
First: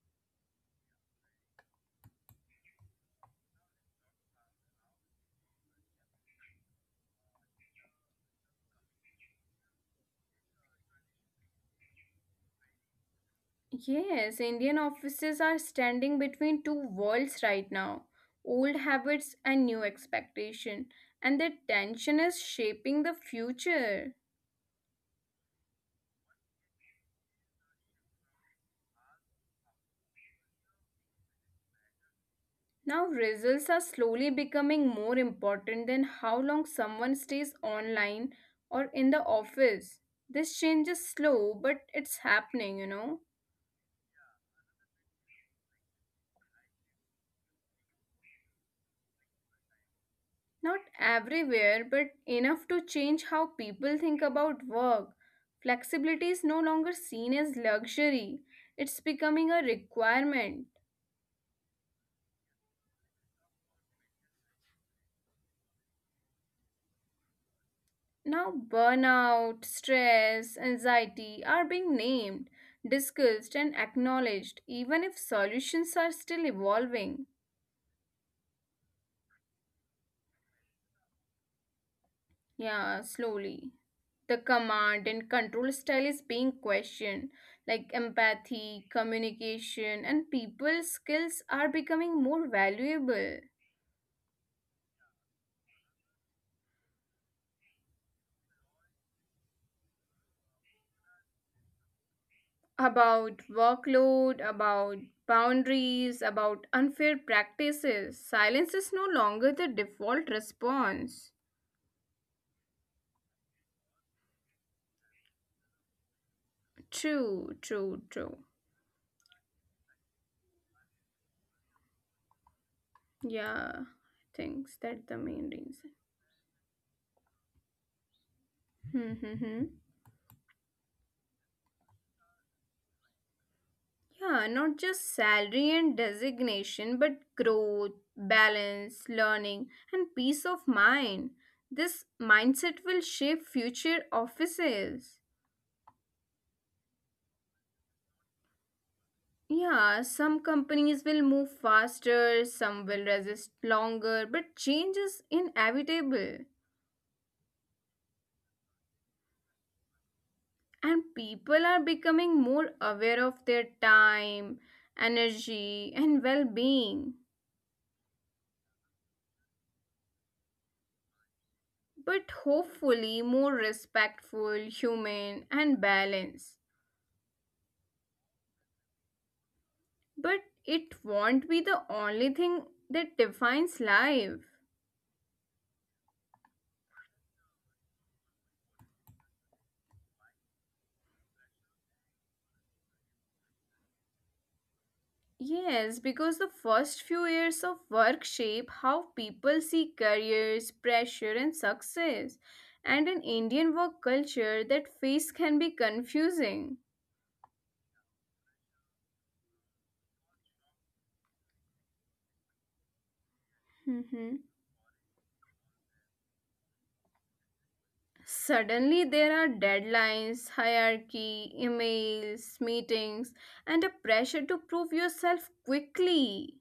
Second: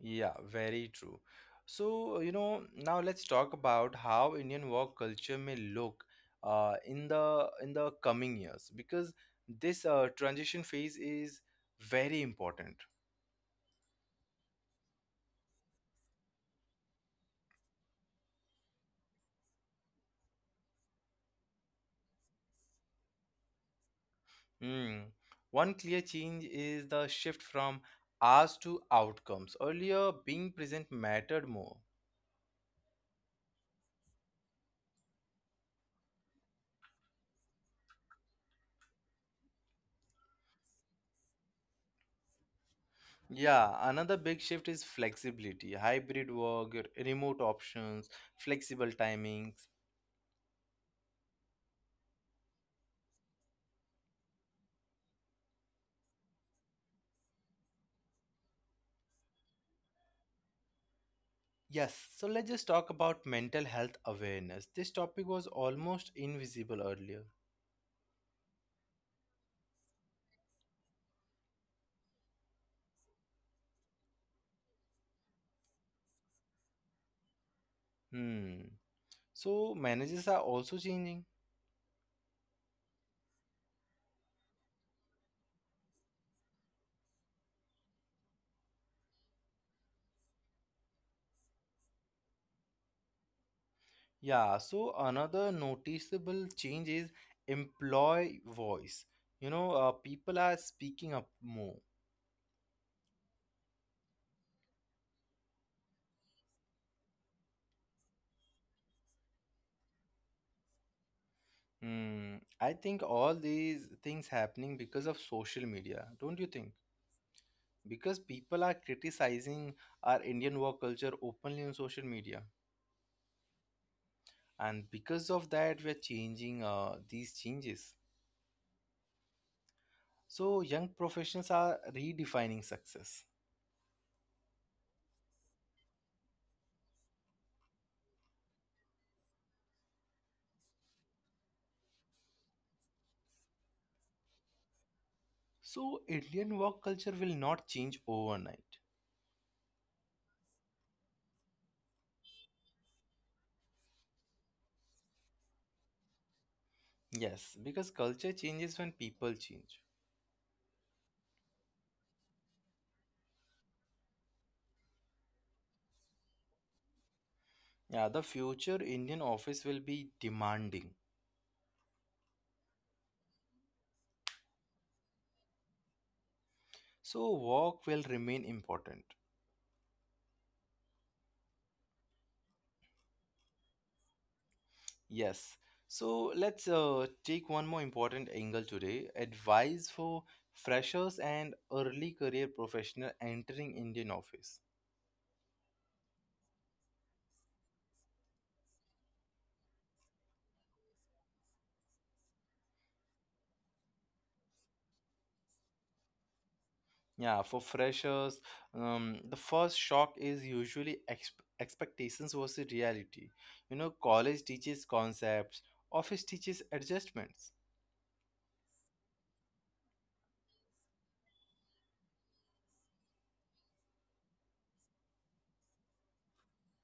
Yeah, very true. So, you know, now let's talk about how Indian work culture may look uh, in the in the coming years, because this uh, transition phase is very important.
Yes, Indian offices are standing between two worlds right now, old habits and new expectation, and the tension is shaping the future.
Hmm. One clear change is the shift from hours to outcomes. Earlier, being present mattered more.
Now, results are slowly becoming more important than how long someone stays online or in the office. This change is slow, but it's happening, you know.
Yeah, another big shift is flexibility, hybrid work, remote options, flexible timings.
Not everywhere, but enough to change how people think about work. Flexibility is no longer seen as luxury, it's becoming a requirement.
Yes, so let's just talk about mental health awareness. This topic was almost invisible earlier.
Now, burnout, stress, anxiety are being named, discussed, and acknowledged, even if solutions are still evolving.
Hmm. So, managers are also changing.
Yeah, slowly. The command and control style is being questioned, like empathy, communication, and people skills are becoming more valuable.
Yeah, so another noticeable change is employee voice. You know, uh, people are speaking up more.
About workload, about boundaries, about unfair practices. Silence is no longer the default response.
Hmm, I think all these things happening because of social media, don't you think?
True, true,
Because
true.
people are criticizing our Indian work culture openly on social media,
Yeah, I think
and
that's the
because of
main
that, we're changing uh, these changes.
reason. [LAUGHS]
So young professionals are redefining success.
Yeah, not just salary and designation, but growth, balance, learning, and peace of mind. This mindset will shape future offices.
So Indian work culture will not change overnight.
Yeah, some companies will move faster, some will resist longer, but change is inevitable.
Yes, because culture changes when people change.
And people are becoming more aware of their time, energy, and well being,
Yeah, the future Indian office will be demanding.
but hopefully more respectful, human, and balanced.
So work will remain important.
But it won't be the only thing that defines life.
Yes. So Let's uh, take one more important angle today. Advice for freshers and early career professional entering Indian office.
Yes, because the first few years of work shape how people see careers, pressure, and success. And in Indian work culture, that phase can be confusing.
Yeah, for freshers, um, the first shock is usually exp- expectations versus reality. You know, college
Mhm.
teaches concepts, office teaches adjustments.
Suddenly, there are deadlines, hierarchy, emails, meetings, and a pressure to prove yourself quickly.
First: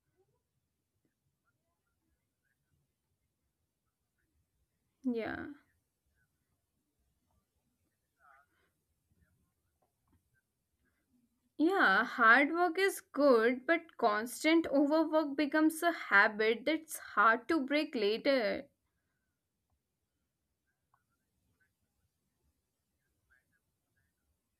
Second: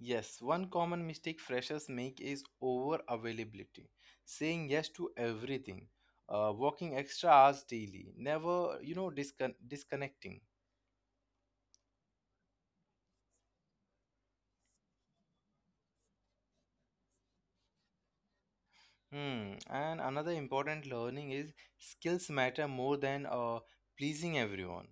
Yes, one common mistake freshers make is over availability, saying yes to
Yeah.
everything, uh, working extra hours daily, never, you know, discon- disconnecting.
Yeah, hard work is good, but constant overwork becomes a habit that's hard to break later.
Hmm. And another important learning is skills matter more than uh, pleasing everyone.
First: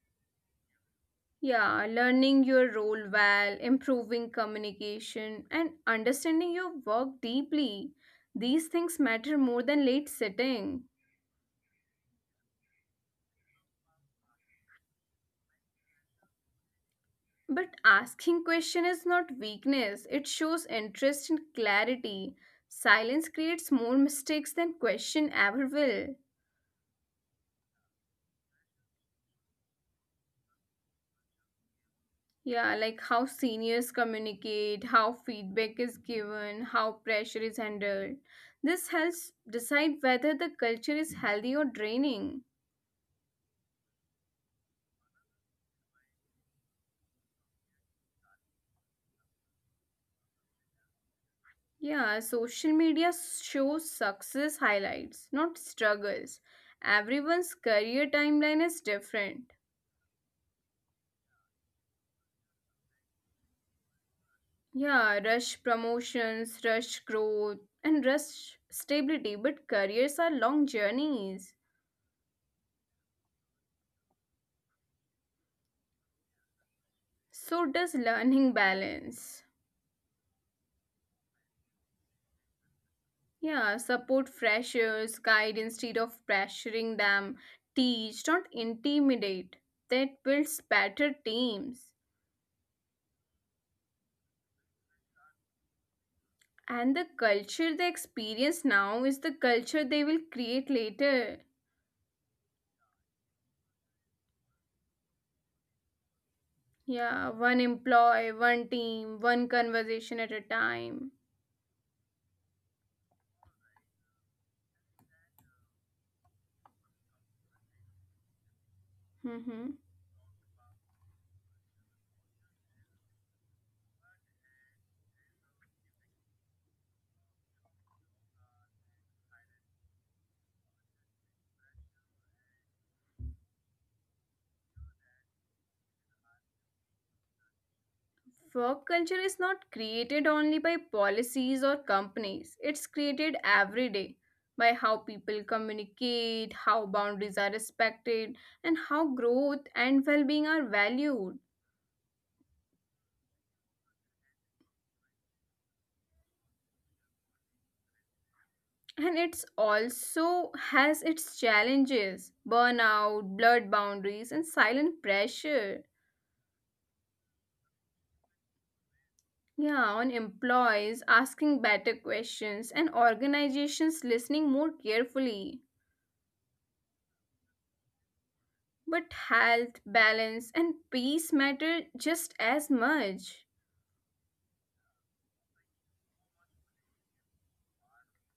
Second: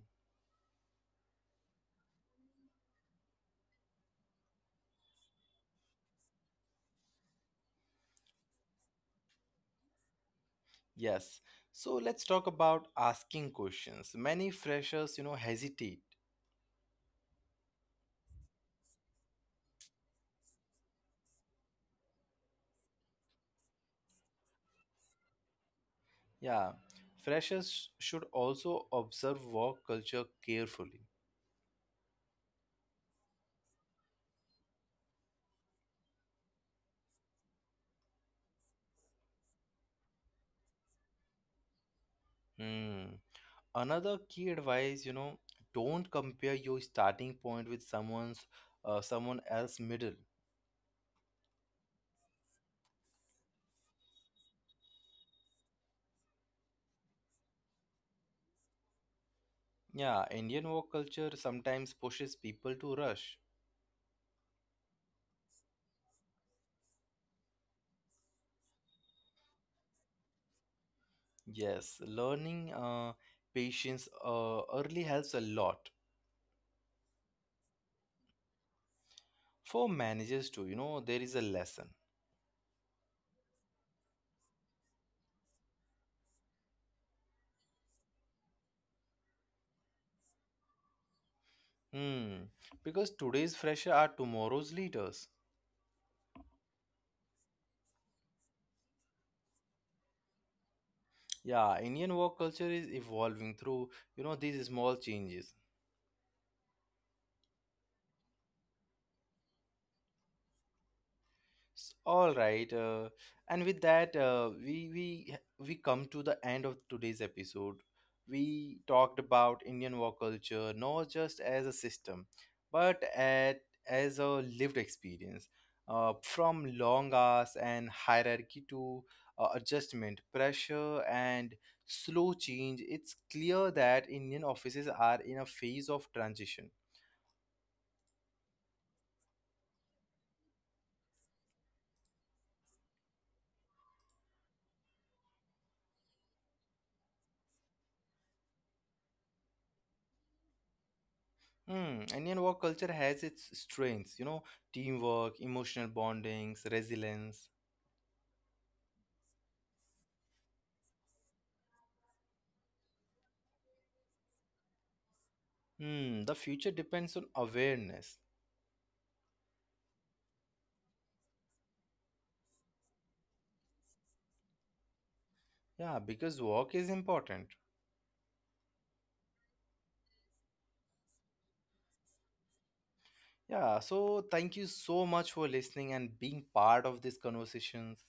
Yeah, learning your role well, improving communication, and understanding your work deeply. These things matter more than late sitting.
Yes. So let's talk about asking questions. Many freshers, you know, hesitate.
But asking question is not weakness, it shows interest and clarity. Silence creates more mistakes than question ever will.
Yeah. Freshers should also observe work culture carefully.
Yeah, like how seniors communicate, how feedback is given, how pressure is handled. This helps decide whether the culture is healthy or draining.
Hmm. Another key advice, you know, don't compare your starting point with someone's, uh, someone else middle.
Yeah, social media shows success highlights, not struggles. Everyone's career timeline is different.
Yeah, Indian work culture sometimes pushes people to rush.
Yeah, rush promotions, rush growth, and rush stability, but careers are long journeys.
Yes, learning uh, patience uh, early helps a lot.
So does learning balance.
For managers too, you know, there is a lesson.
Yeah, support freshers, guide instead of pressuring them, teach, not intimidate. That builds better teams.
Hmm, because today's fresher are tomorrow's leaders.
And the culture they experience now is the culture they will create later.
Yeah, Indian work culture is evolving through, you know, these small changes.
Yeah, one employee, one team, one conversation at a time.
S- All right, uh, and with that, uh, we we we come to the end of today's episode. We talked about
Mm-hmm.
Indian war culture not just as a system, but at, as a lived experience, uh, from long hours and hierarchy to uh, adjustment, pressure, and slow change. It's clear that Indian offices are in a phase of transition.
Work culture is not created only by policies or companies, it's created every day by how people communicate, how boundaries are respected, and how growth and well being are valued.
Hmm, Indian work culture has its strengths, you know, teamwork, emotional bondings, resilience.
And it's also has its challenges, burnout, blurred boundaries, and silent pressure.
Hmm, the future depends on awareness.
Yeah, on employees asking better questions and organizations listening more carefully.
Yeah, because work is important.
But health, balance, and peace matter just as much.
Yeah, so thank you so much for listening and being part of these conversations.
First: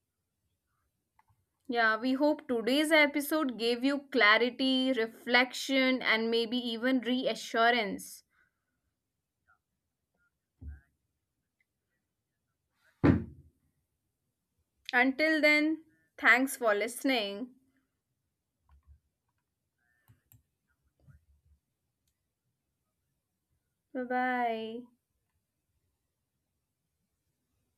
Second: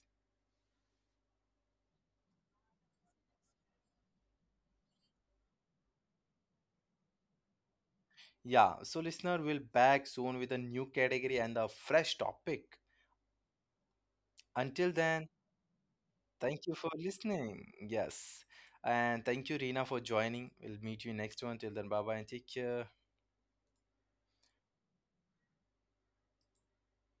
Yeah, we hope today's episode gave you clarity, reflection, and maybe even reassurance.
Yeah, so listener, we'll back soon with a new category and a fresh topic. Until then,
Until then, thanks
thank you
for
for
listening.
listening. Yes. And thank you, Reena, for joining. We'll meet you next one. Till then, bye bye and take care.
Bye bye.